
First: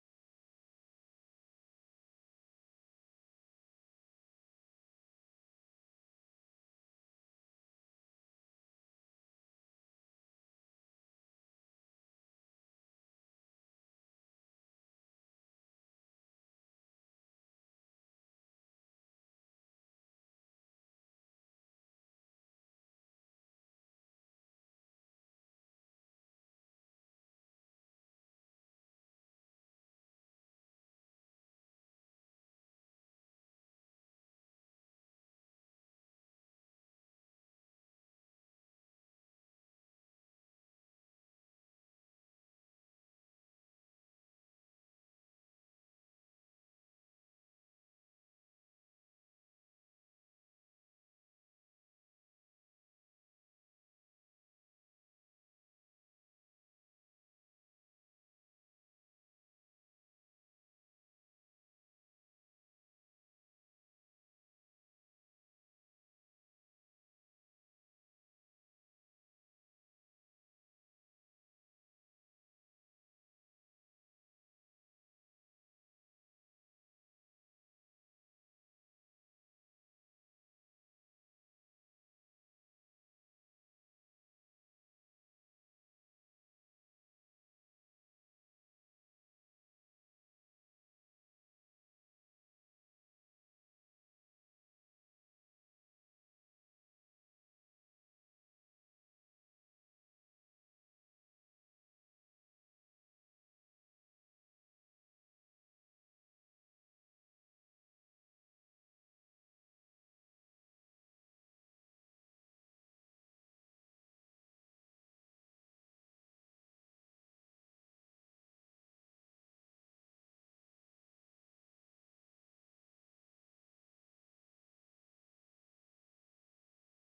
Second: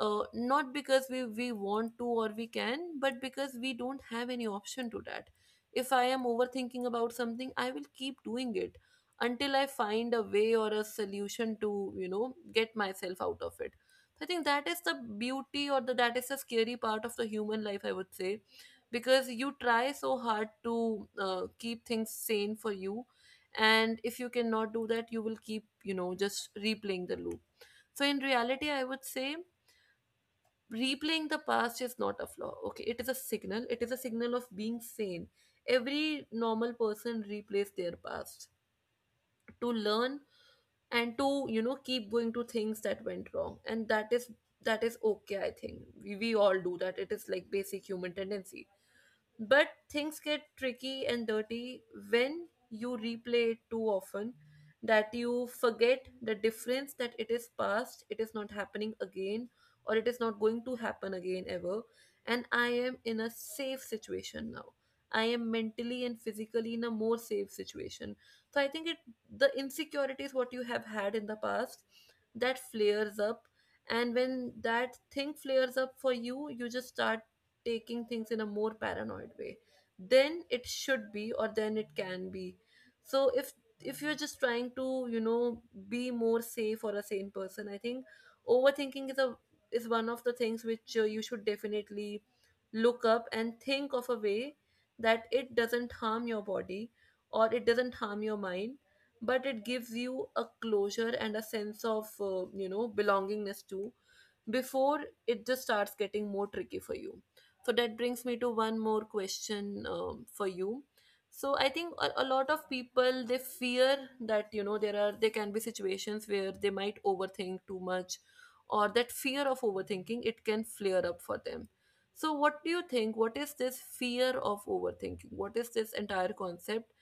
S1: not because we want to or we can, but because we don't have any option to that. If I am overthinking about something, I will keep doing it until I find a way or a solution to, you know, get myself out of it. So, I think that is the beauty, or the, that is the scary part of the human life, I would say, because you try so hard to, keep things sane for you, and if you cannot do that, you will keep, you know, just replaying the loop. So in reality, I would say replaying the past is not a flaw. Okay, it is a signal. It is a signal of being sane. Every normal person replays their past to learn and to, you know, keep going to things that went wrong, and that is, that is okay. I think we all do that. It is like basic human tendency. But things get tricky and dirty when you replay it too often, that you forget the difference that it is past, it is not happening again, or it is not going to happen again ever. And I am in a safe situation now. I am mentally and physically in a more safe situation. So I think it, the insecurities what you have had in the past, that flares up, and when that thing flares up for you just start taking things in a more paranoid way then it should be or then it can be. So if you're just trying to, you know, be more safe or a sane person, I think overthinking is a, is one of the things which, you should definitely look up and think of a way that it doesn't harm your body or it doesn't harm your mind, but it gives you a closure and a sense of, you know, belongingness too, before it just starts getting more tricky for you. So that brings me to one more question, for you. So I think a lot of people they fear that, you know, there are, there can be situations where they might overthink too much, or that fear of overthinking it can flare up for them. So what do you think? What is this fear of overthinking? What is this entire concept?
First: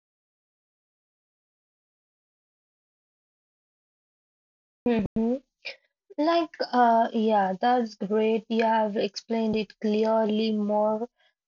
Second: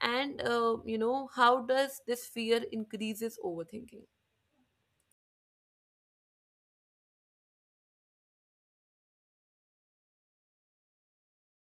S1: And, you know, how does this fear increases overthinking?
S2: 嗯哼。Yeah, that's great. You have explained it clearly more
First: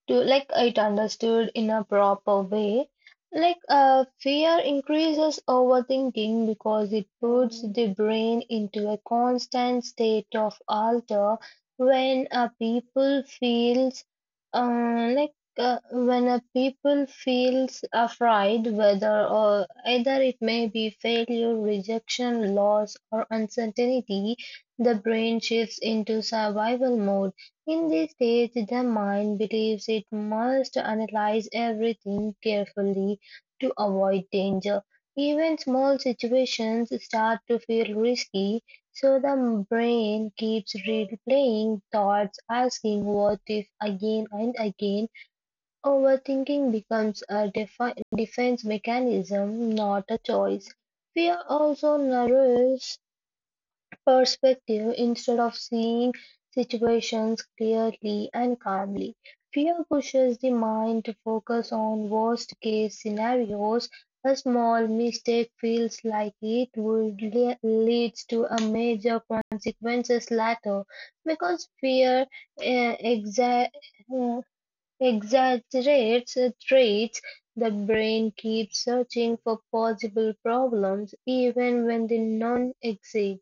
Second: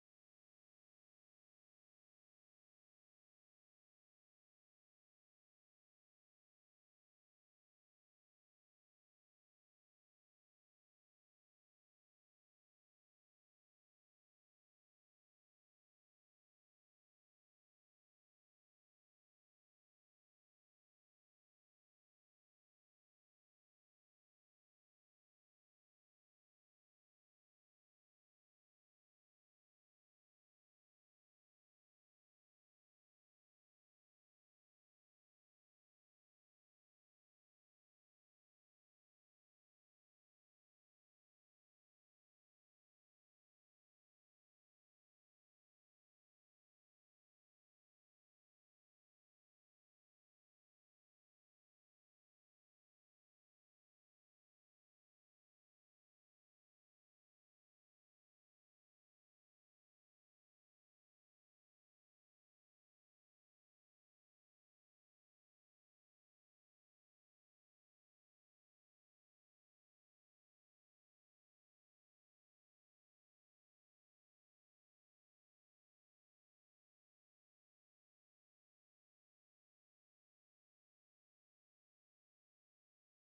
S2: to like it understood in a proper way. Fear increases overthinking because it puts Mm. the brain into a constant state of alter when a people feels, uh, like, uh, when a people feels afraid, whether or either it may be failure, rejection, loss, or uncertainty. The brain shifts into survival mode. In this stage, the mind believes it must analyze everything carefully to avoid danger. Even small situations start to feel risky, so the brain keeps replaying thoughts, asking what if again and again. Overthinking becomes a defense mechanism, not a choice. Fear also narrows perspective instead of seeing situations clearly and calmly. Fear pushes the mind to focus on worst case scenarios. A small mistake feels like it would leads to a major consequences later because fear uh, exa- exaggerates traits. The brain keeps searching for possible problems even when they none exist.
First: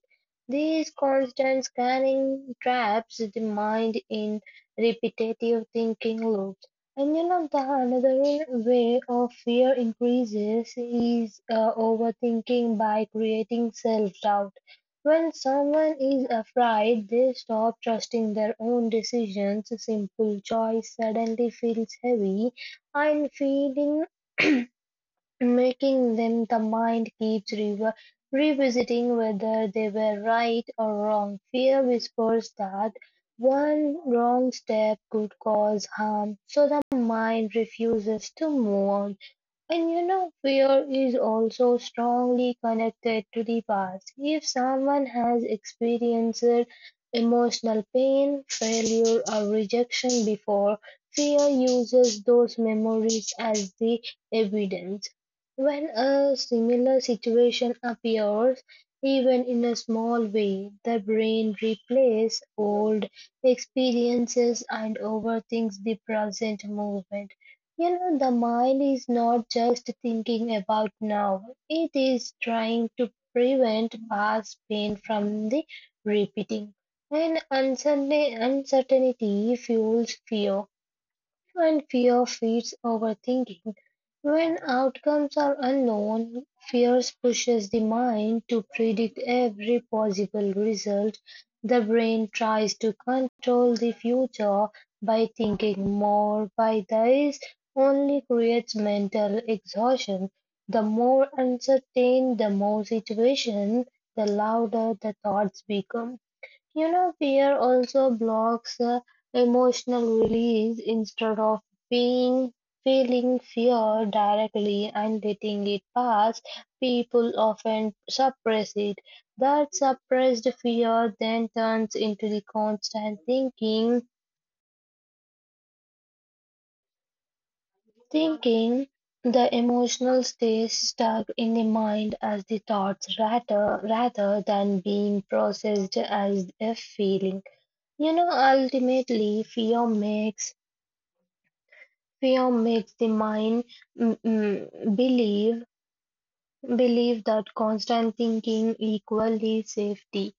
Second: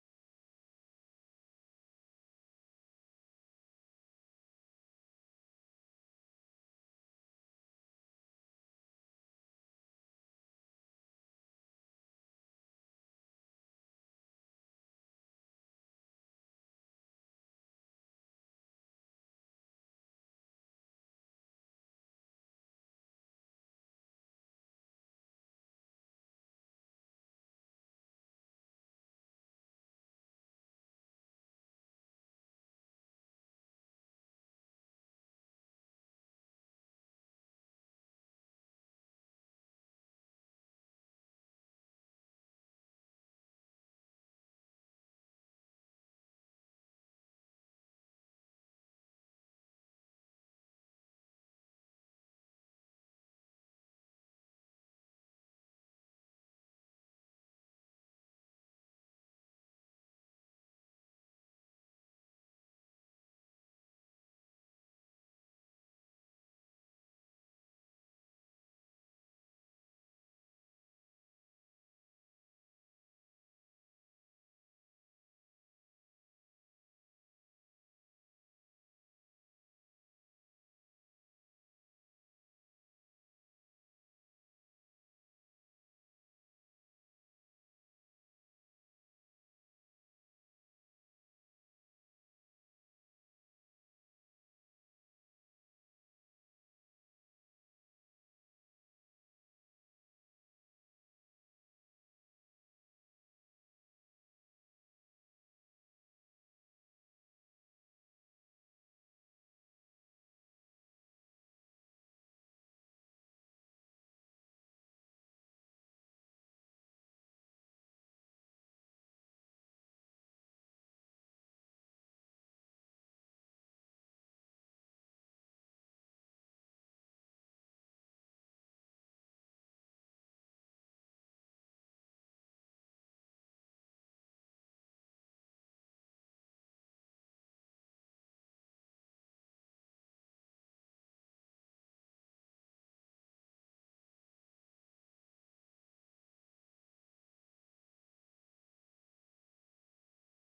S2: These constant scanning traps the mind in repetitive thinking loops. And you know, the another way of fear increases is overthinking by creating self doubt. When someone is afraid, they stop trusting their own decisions. Simple choice suddenly feels heavy, and feeling making them the mind keeps rever revisiting whether they were right or wrong. Fear whispers that one wrong step could cause harm, so the mind refuses to move on. And you know, fear is also strongly connected to the past. If someone has experienced emotional pain, failure, or rejection before, fear uses those memories as the evidence. When a similar situation appears, even in a small way, the brain replays old experiences and overthinks the present moment. You know, the mind is not just thinking about now, it is trying to prevent past pain from the repeating. And uncertainty fuels fear, and fear feeds overthinking. When outcomes are unknown, fear pushes the mind to predict every possible result. The brain tries to control the future by thinking more, by this only creates mental exhaustion. The more uncertain the more situation, the louder the thoughts become. You know, fear also blocks emotional release instead of being feeling fear directly and letting it pass. People often suppress it. That suppressed fear then turns into the constant thinking. The emotional stays stuck in the mind as the thoughts rather than being processed as a feeling. You know, ultimately, Fear makes the mind mm, mm, believe believe that constant thinking equally safety.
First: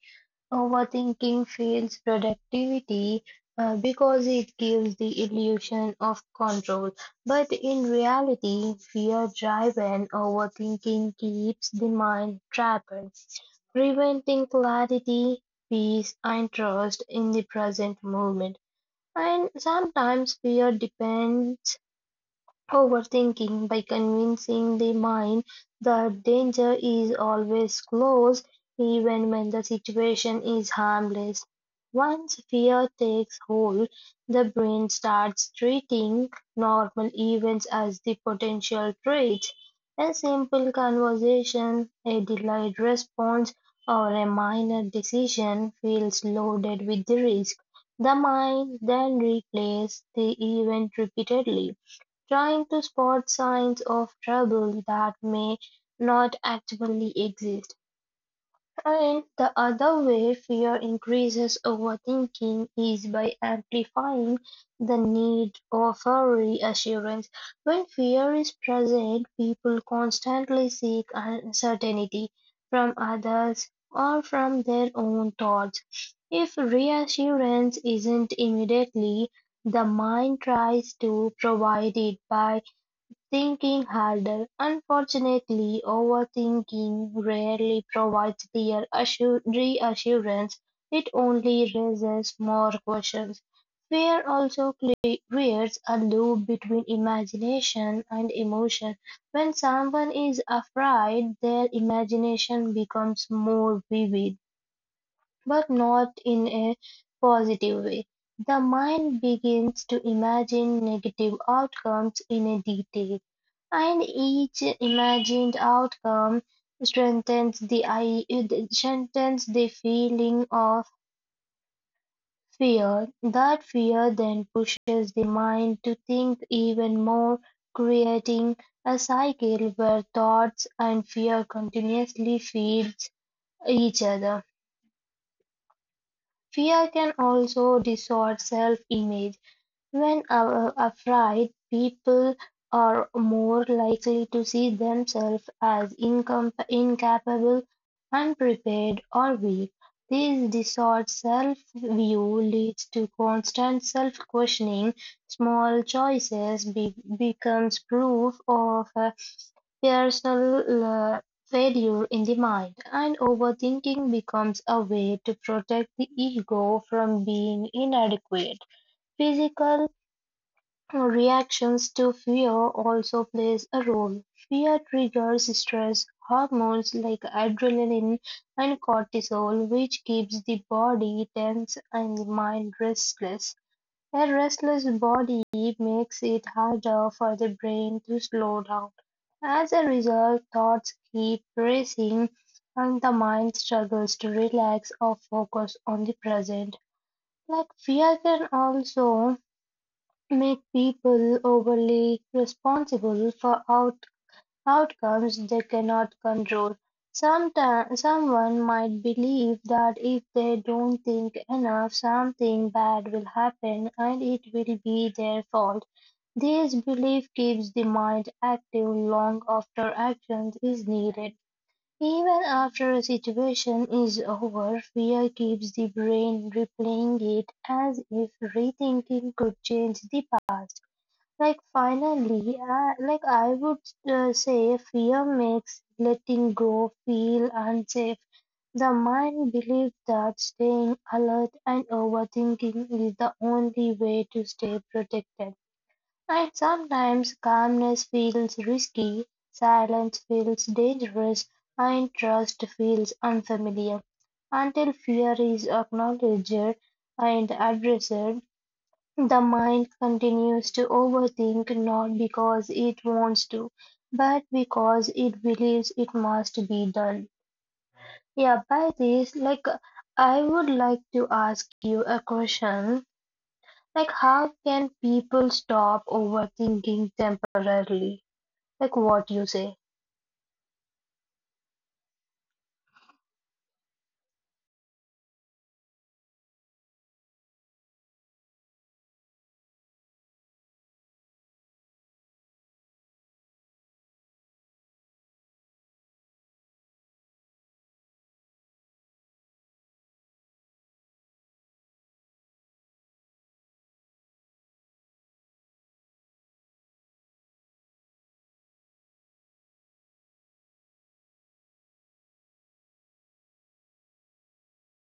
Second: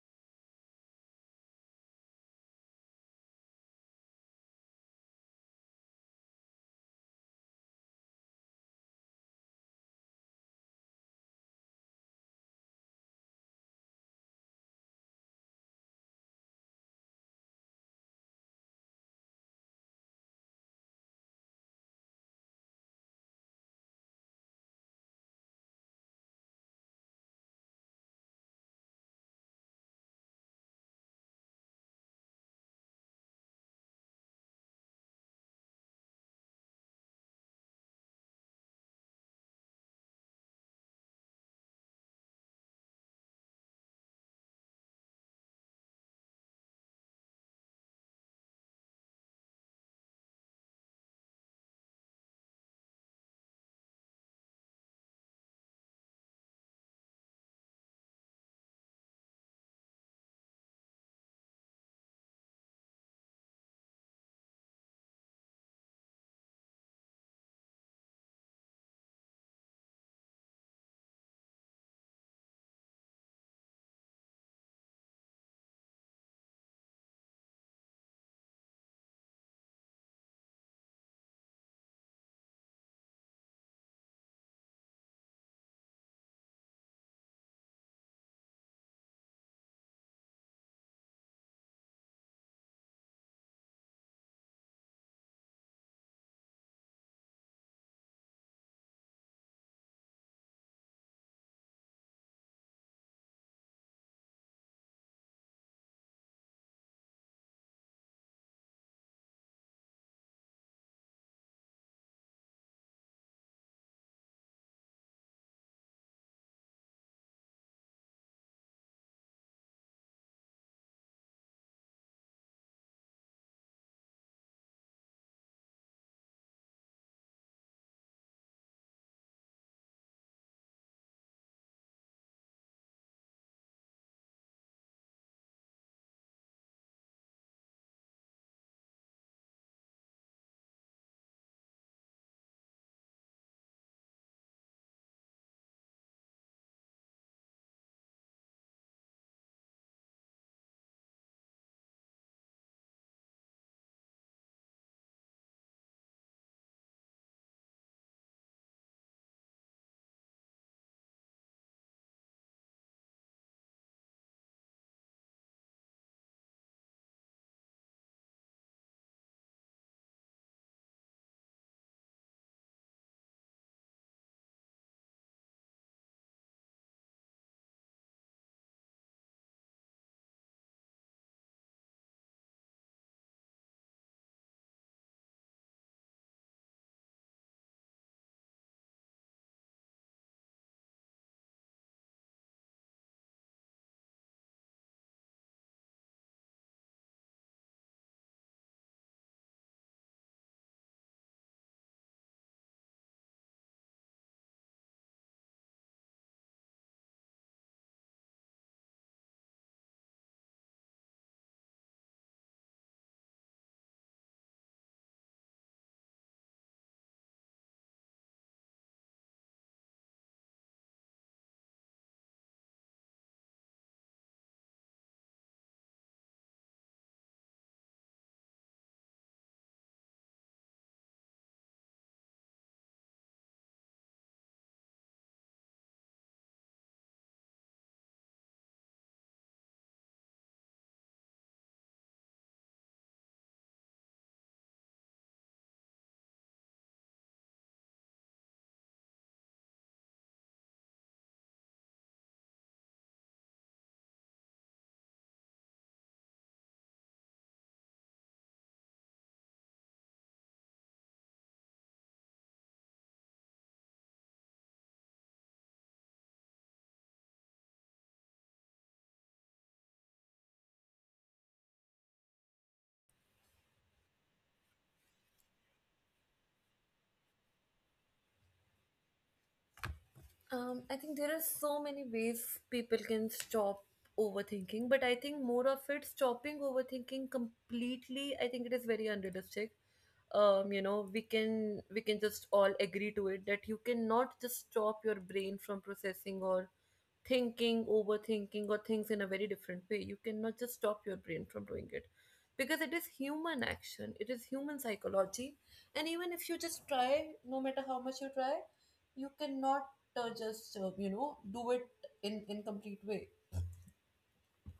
S2: Overthinking feels productivity because it gives the illusion of control, but in reality, fear-driven overthinking keeps the mind trapped, preventing clarity, peace, and trust in the present moment. And sometimes fear depends overthinking by convincing the mind that danger is always close, even when the situation is harmless. Once fear takes hold, the brain starts treating normal events as the potential threats. A simple conversation, a delayed response, or a minor decision feels loaded with the risk. The mind then replays the event repeatedly, trying to spot signs of trouble that may not actually exist. And the other way fear increases overthinking is by amplifying the need for reassurance. When fear is present, people constantly seek uncertainty from others or from their own thoughts. If reassurance isn't immediately, the mind tries to provide it by thinking harder. Unfortunately, overthinking rarely provides clear reassurance. It only raises more questions. Fear also creates a loop between imagination and emotion. When someone is afraid, their imagination becomes more vivid but not in a positive way. The mind begins to imagine negative outcomes in a detail, and each imagined outcome strengthens the i- strengthens the feeling of fear. That fear then pushes the mind to think even more, creating a cycle where thoughts and fear continuously feeds each other. Fear can also distort self-image. When afraid, people are more likely to see themselves as incapable, unprepared, or weak. This distorted self-view leads to constant self-questioning. Small choices becomes proof of personal failure in the mind, and overthinking becomes a way to protect the ego from being inadequate. Physical reactions to fear also plays a role. Fear triggers stress hormones like adrenaline and cortisol, which keeps the body tense and the mind restless. A restless body makes it harder for the brain to slow down. As a result, thoughts keep racing and the mind struggles to relax or focus on the present. Like fear can also make people overly responsible for out. Outcomes they cannot control. Sometime, someone might believe that if they don't think enough, something bad will happen and it will be their fault. This belief keeps the mind active long after action is needed. Even after a situation is over, fear keeps the brain replaying it as if rethinking could change the past. Like finally, I would say, fear makes letting go feel unsafe. The mind believes that staying alert and overthinking is the only way to stay protected. And sometimes calmness feels risky, silence feels dangerous, and trust feels unfamiliar. Until fear is acknowledged and addressed, the mind continues to overthink not because it wants to, but because it believes it must be done. Yeah, by this, like, I would like to ask you a question. Like, how can people stop overthinking temporarily? Like, what you say?
S1: I think there are so many ways people can stop overthinking, but I think more of it stopping overthinking completely, I think it is very unrealistic. You know, we can just all agree to it that you cannot just stop your brain from processing or thinking, overthinking, or things in a very different way. You cannot just stop your brain from doing it because it is human action, it is human psychology, and even if you just try, no matter how much you try, you cannot just you know, do it in complete way.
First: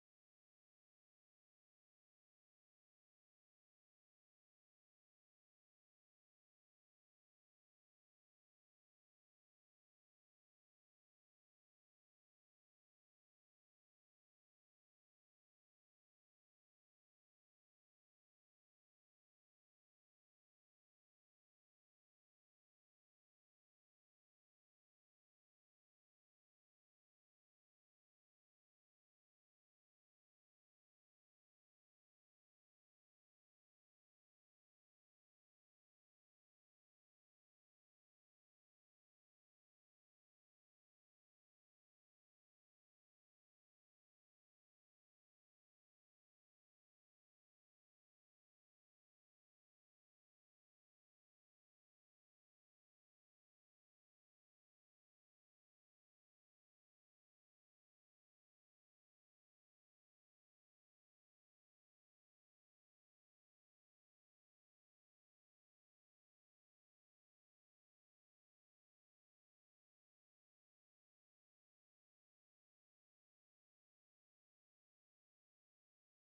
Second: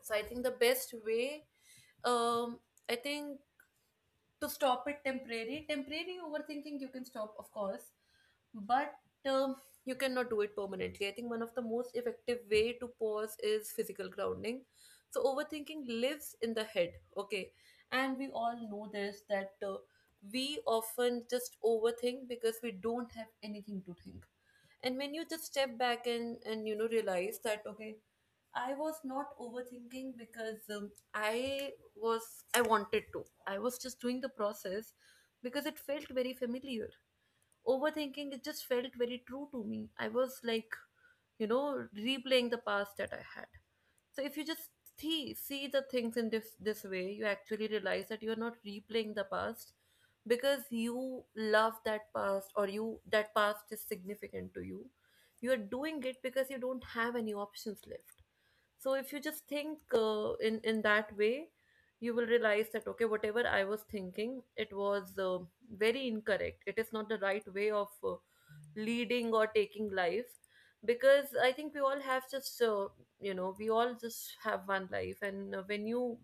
S1: So I think the best way, um I think to stop it temporary, temporary overthinking you can stop, of course, but, um, you cannot do it permanently. I think one of the most effective way to pause is physical grounding. So overthinking lives in the head, okay? And we all know this that, we often just overthink because we don't have anything to think. And when you just step back and, you know, realize that okay, I was not overthinking because, I was I wanted to. I was just doing the process because it felt very familiar. Overthinking it just felt very true to me. I was like, you know, replaying the past that I had. So if you just see the things in this way, you actually realize that you're not replaying the past because you love that past or you that past is significant to you. You are doing it because you don't have any options left. So if you just think in that way, you will realize that okay, whatever I was thinking, it was very incorrect. It is not the right way of leading or taking life, because I think we all have just we all just have one life, and when you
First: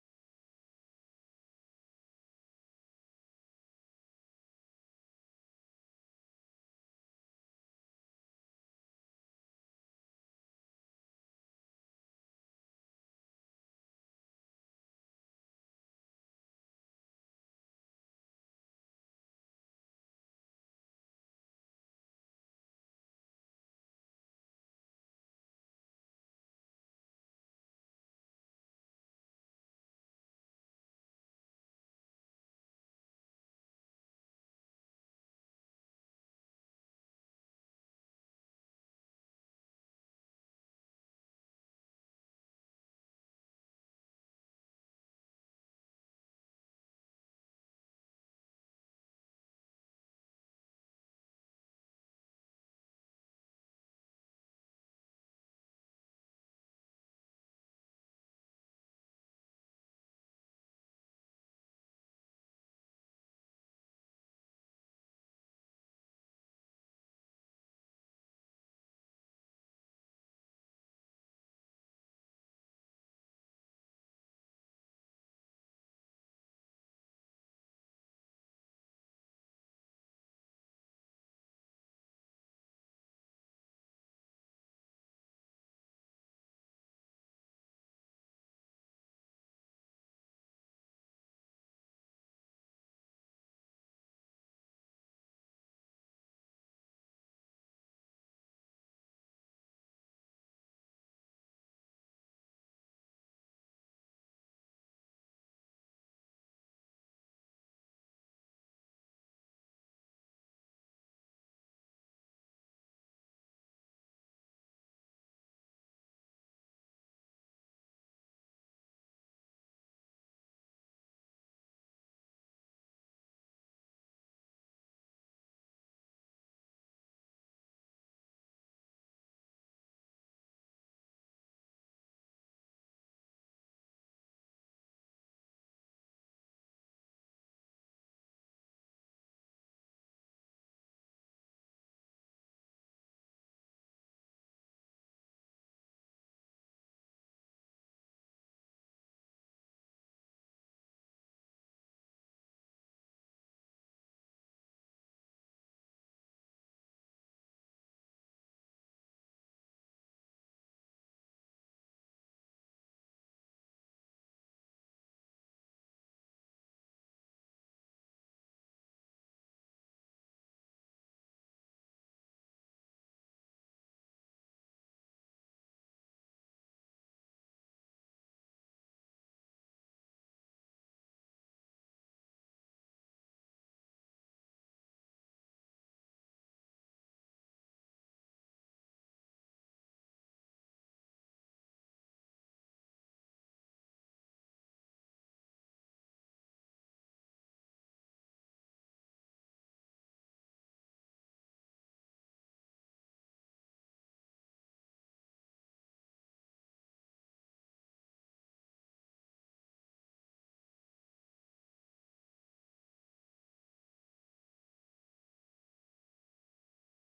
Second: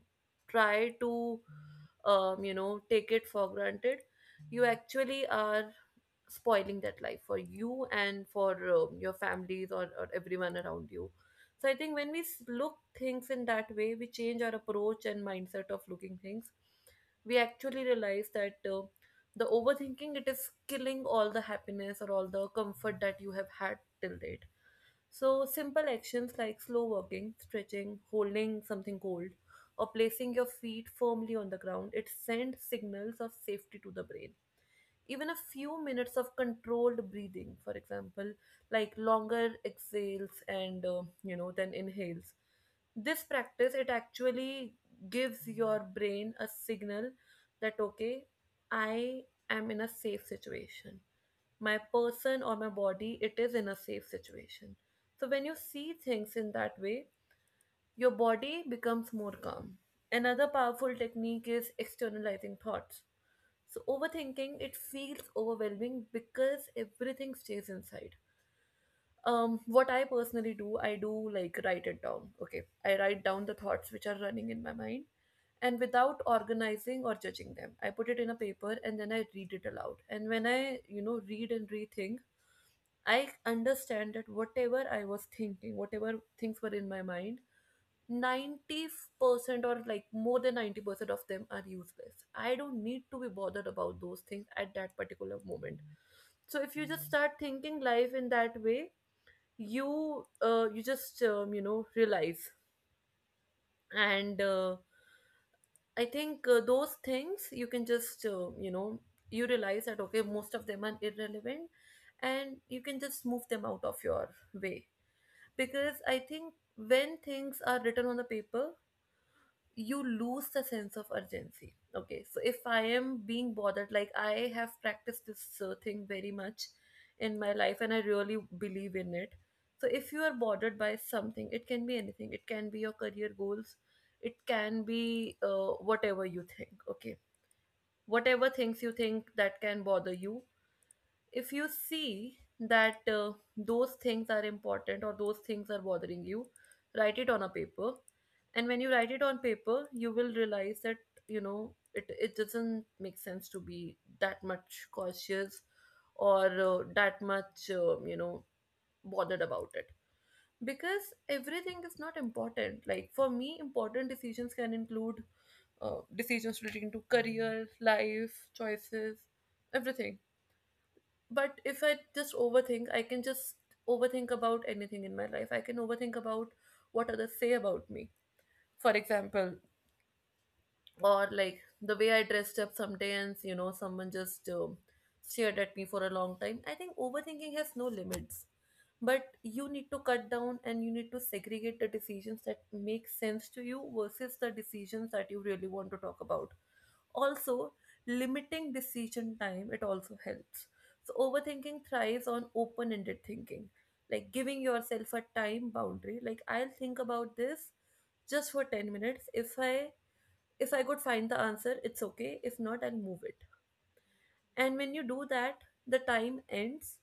S1: try to take it for granted, you actually are spoiling that life for you and for your families or everyone around you. So I think when look things in that way, we change our approach and mindset of looking things. We actually realize that the overthinking it is killing all the happiness or all the comfort that you have had till date. So simple actions like slow walking, stretching, holding something cold, or placing your feet firmly on the ground, it sends signals of safety to the brain. Even a few minutes of controlled breathing, for example, like longer exhales and then inhales, this practice it actually gives your brain a signal that okay, I am in a safe situation. My person or my body, it is in a safe situation. So when you see things in that way, your body becomes more calm. Another powerful technique is externalizing thoughts. So overthinking, it feels overwhelming because everything stays inside. What I personally do, I do like write it down. Okay, I write down the thoughts which are running in my mind, and without organizing or judging them, I put it in a paper and then I read it aloud. And when I, you know, read and rethink, I understand that whatever I was thinking, whatever things were in my mind, 90% or like more than 90% of them are useless. I don't need to be bothered about those things at that particular moment. So if you just start thinking life in that way, you you just realize, and I think those things you can just you realize that okay, most of them are irrelevant, and you can just move them out of your way. Because I think when things are written on the paper, you lose the sense of urgency. Okay, so if I am being bothered, like I have practiced this thing very much in my life and I really believe in it. So if you are bothered by something, it can be anything, it can be your career goals, it can be whatever you think. Okay, whatever things you think that can bother you, if you see that those things are important or those things are bothering you, write it on a paper. And when you write it on paper, you will realize that you know it, it doesn't make sense to be that much cautious or that much bothered about it, because everything is not important. Like for me, important decisions can include decisions relating to career, life choices, everything. But if I just overthink, I can just overthink about anything in my life. I can overthink about what others say about me, for example, or like the way I dressed up sometimes, you know, someone just stared at me for a long time. I think overthinking has no limits, but you need to cut down and you need to segregate the decisions that make sense to you versus the decisions that you really want to talk about. Also, limiting decision time, it also helps. So overthinking thrives on open-ended thinking, like giving yourself a time boundary. Like I'll think about this just for 10 minutes. If I could find the answer, it's okay. If not, I'll move it. And when you do that, the time ends.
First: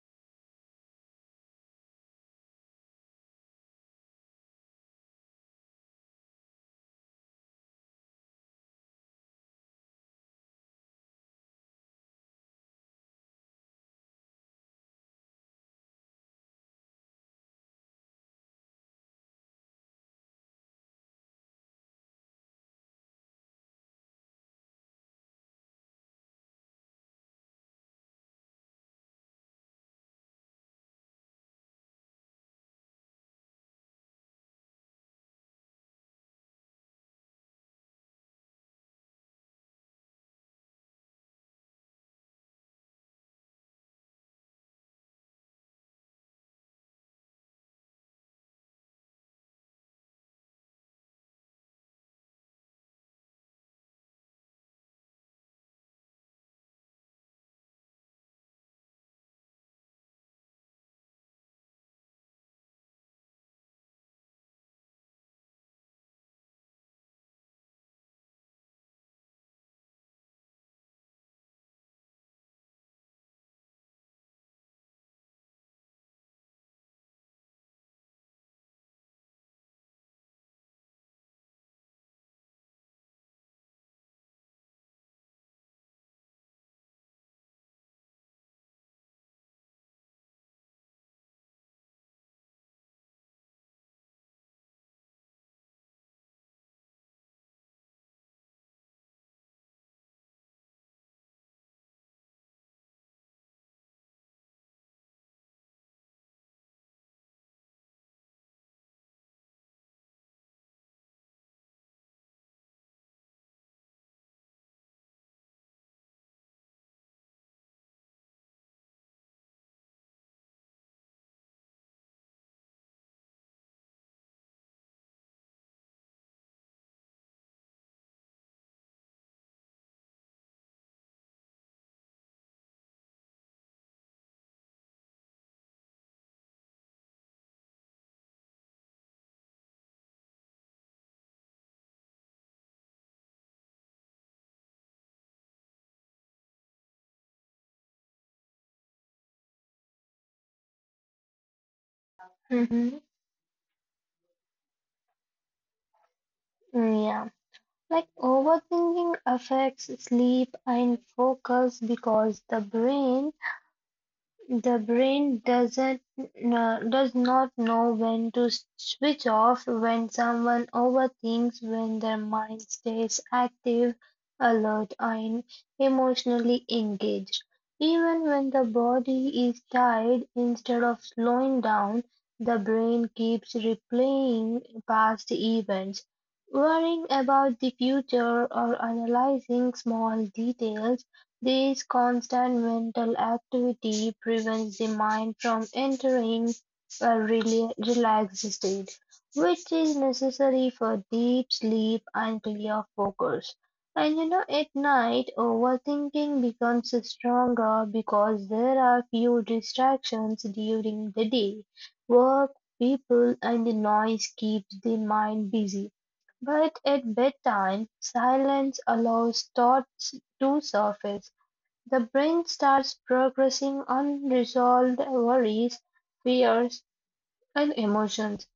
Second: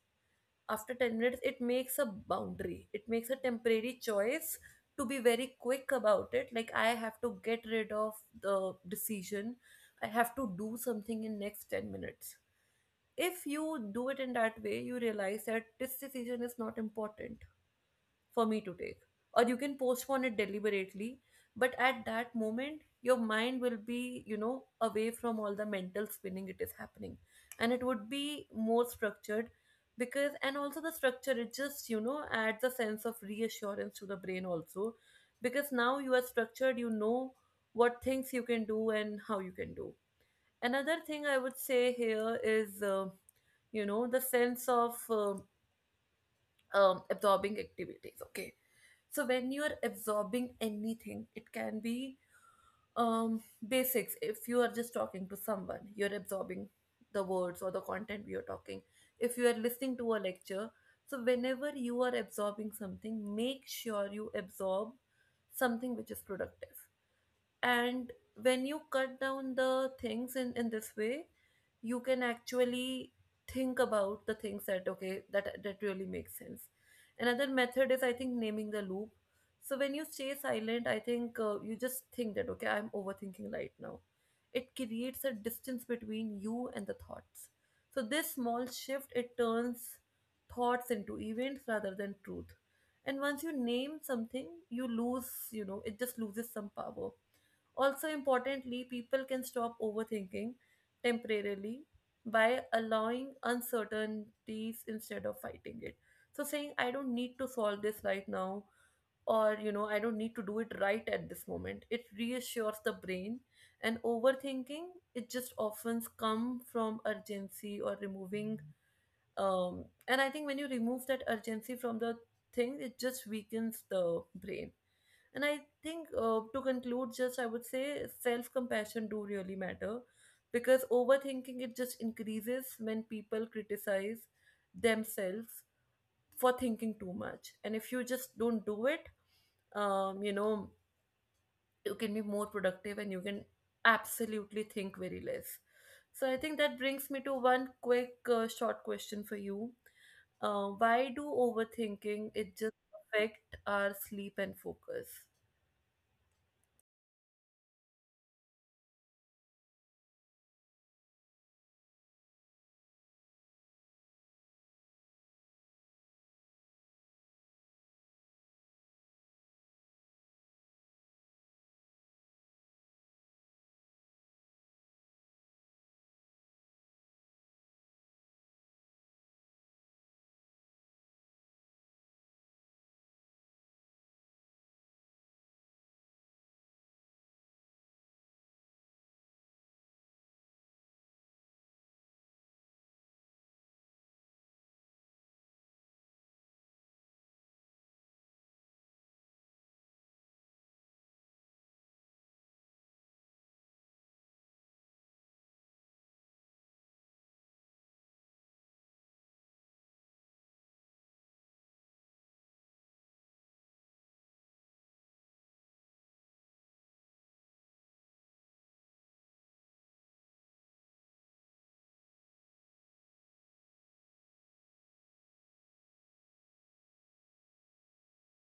S1: After 10 minutes, it makes a boundary. It makes a temporary choice to be very quick about it. Like, I have to get rid of the decision. I have to do something in next 10 minutes. If you do it in that way, you realize that this decision is not important for me to take, or you can postpone it deliberately. But at that moment, your mind will be, you know, away from all the mental spinning it is happening, and it would be more structured. Because, and also the structure, it just, you know, adds a sense of reassurance to the brain also, because now you are structured, you know what things you can do and how you can do. Another thing I would say here is the sense of absorbing activities. Okay, so when you are absorbing anything, it can be um, basics. If you are just talking to someone, you're absorbing the words or the content you're talking. If you are listening to a lecture, so whenever you are absorbing something, make sure you absorb something which is productive. And when you cut down the things in this way, you can actually think about the things that okay, that really makes sense. Another method is, I think, naming the loop. So when you stay silent, I think you just think that okay, I'm overthinking right now, it creates a distance between you and the thoughts. So this small shift, it turns thoughts into events rather than truth. And once you name something, you lose, you know, it just loses some power. Also, importantly, people can stop overthinking temporarily by allowing uncertainties instead of fighting it. So, saying, I don't need to solve this right now, or, you know, I don't need to do it right at this moment, it reassures the brain. And overthinking, it just often comes from urgency or removing. And I think when you remove that urgency from the thing, it just weakens the brain. And I think to conclude, just I would say self compassion do really matter, because overthinking, it just increases when people criticize themselves for thinking too much. And if you just don't do it, um, you know, you can be more productive and you can absolutely think very less. So I think that brings me to one quick short question for you. Why do overthinking it just
S2: Mm-hmm.
S1: affect our sleep and focus?
S2: Yeah. Like, overthinking affects sleep and focus because the brain doesn't does not know when to switch off. When someone overthinks, when their mind stays active, alert, and emotionally engaged. Even when the body is tired, instead of slowing down, the brain keeps replaying past events, worrying about the future or analyzing small details. This constant mental activity prevents the mind from entering a relaxed state, which is necessary for deep sleep and clear focus. And you know, at night, overthinking becomes stronger because there are few distractions during the day. Work, people, and the noise keeps the mind busy. But at bedtime, silence allows thoughts to surface. The brain starts processing unresolved worries, fears, and emotions;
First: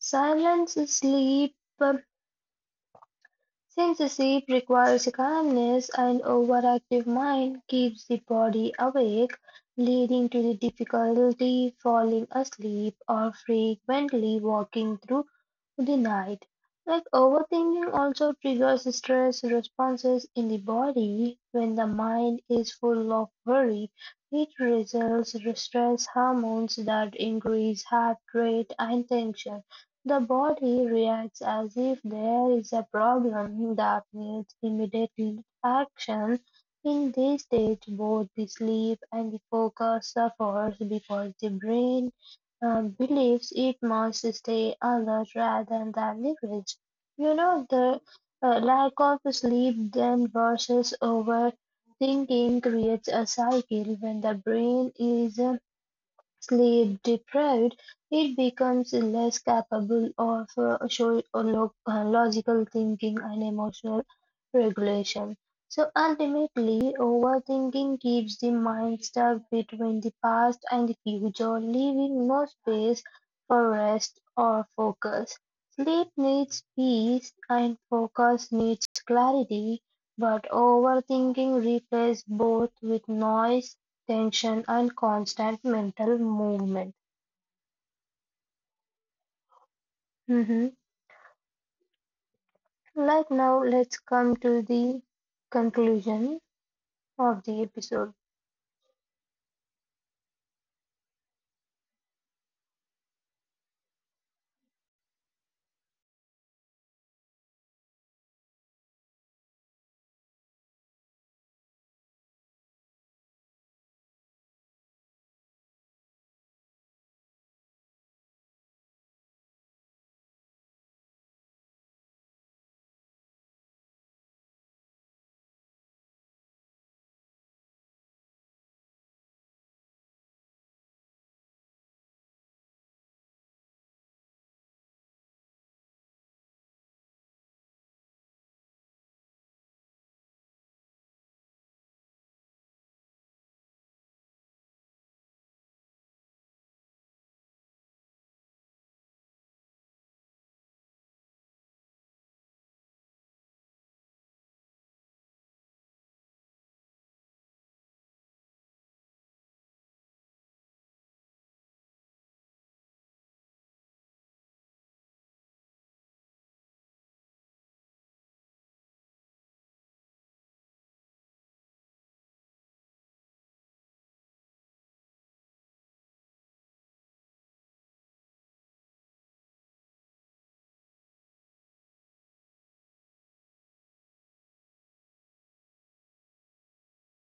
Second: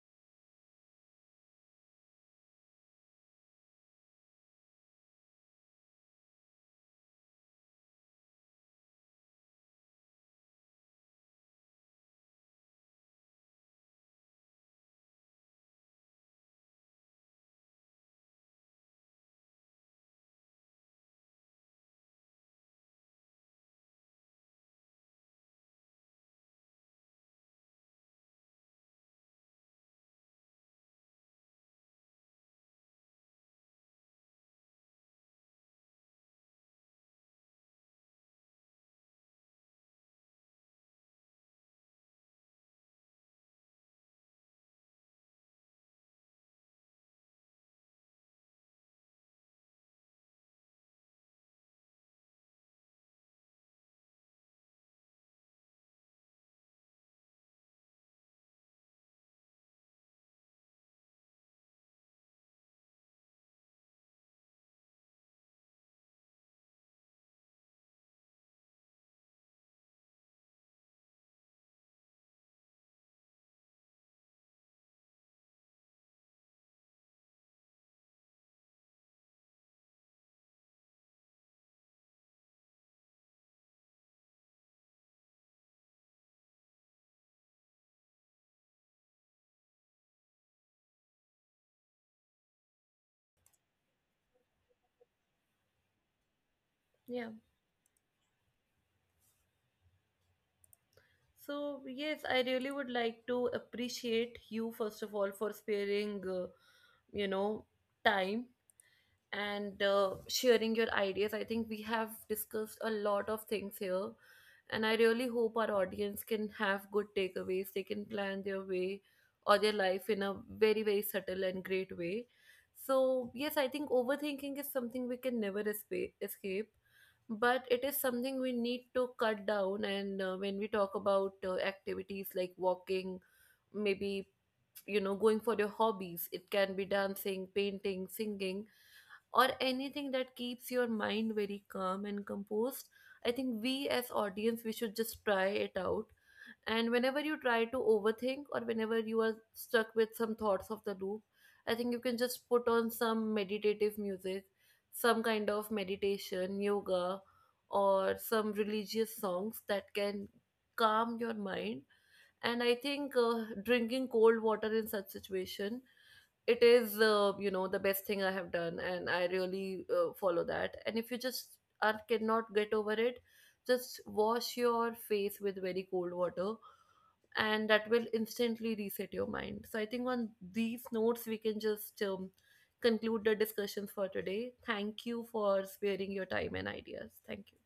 S2: silence, sleep, since the seat requires calmness, an overactive mind keeps the body awake, leading to the difficulty falling asleep or frequently walking through the night. Like overthinking also triggers stress responses in the body. When the mind is full of worry, it results in stress hormones that increase heart rate and tension. The body reacts as if there is a problem that needs immediate action. In this stage, both the sleep and the focus suffers because the brain believes it must stay alert rather than rest. You know, the lack of sleep then versus overthinking creates a cycle. When the brain is sleep deprived, it becomes less capable of logical thinking and emotional regulation. So ultimately, overthinking keeps the mind stuck between the past and the future, leaving no space for rest or focus. Sleep needs peace and focus needs clarity, but overthinking replaces both with noise, tension, and constant mental movement. Mhm. Like now, let's come to the conclusion
S1: Yeah.
S2: of the episode.
S1: So, yes, I really would like to appreciate you, first of all, for sparing, you know, time and sharing your ideas. I think we have discussed a lot of things here, and I really hope our audience can have good takeaways. They can plan their way or their life in a very, very subtle and great way. So, yes, I think overthinking is something we can never escape, but it is something we need to cut down. And when we talk about activities like walking, maybe, you know, going for your hobbies, it can be dancing, painting, singing, or anything that keeps your mind very calm and composed. I think we as audience, we should just try it out. And whenever you try to overthink, or whenever you are stuck with some thoughts of the loop, I think you can just put on some meditative music, some kind of meditation, yoga, or some religious songs that can calm your mind. And I think drinking cold water in such situation, it is the best thing I have done, and I really follow that. And if you just are cannot get over it, just wash your face with very cold water, and that will instantly reset your mind. So I think on these notes, we can just conclude the discussions for today. Thank you for sparing your time and ideas. Thank you.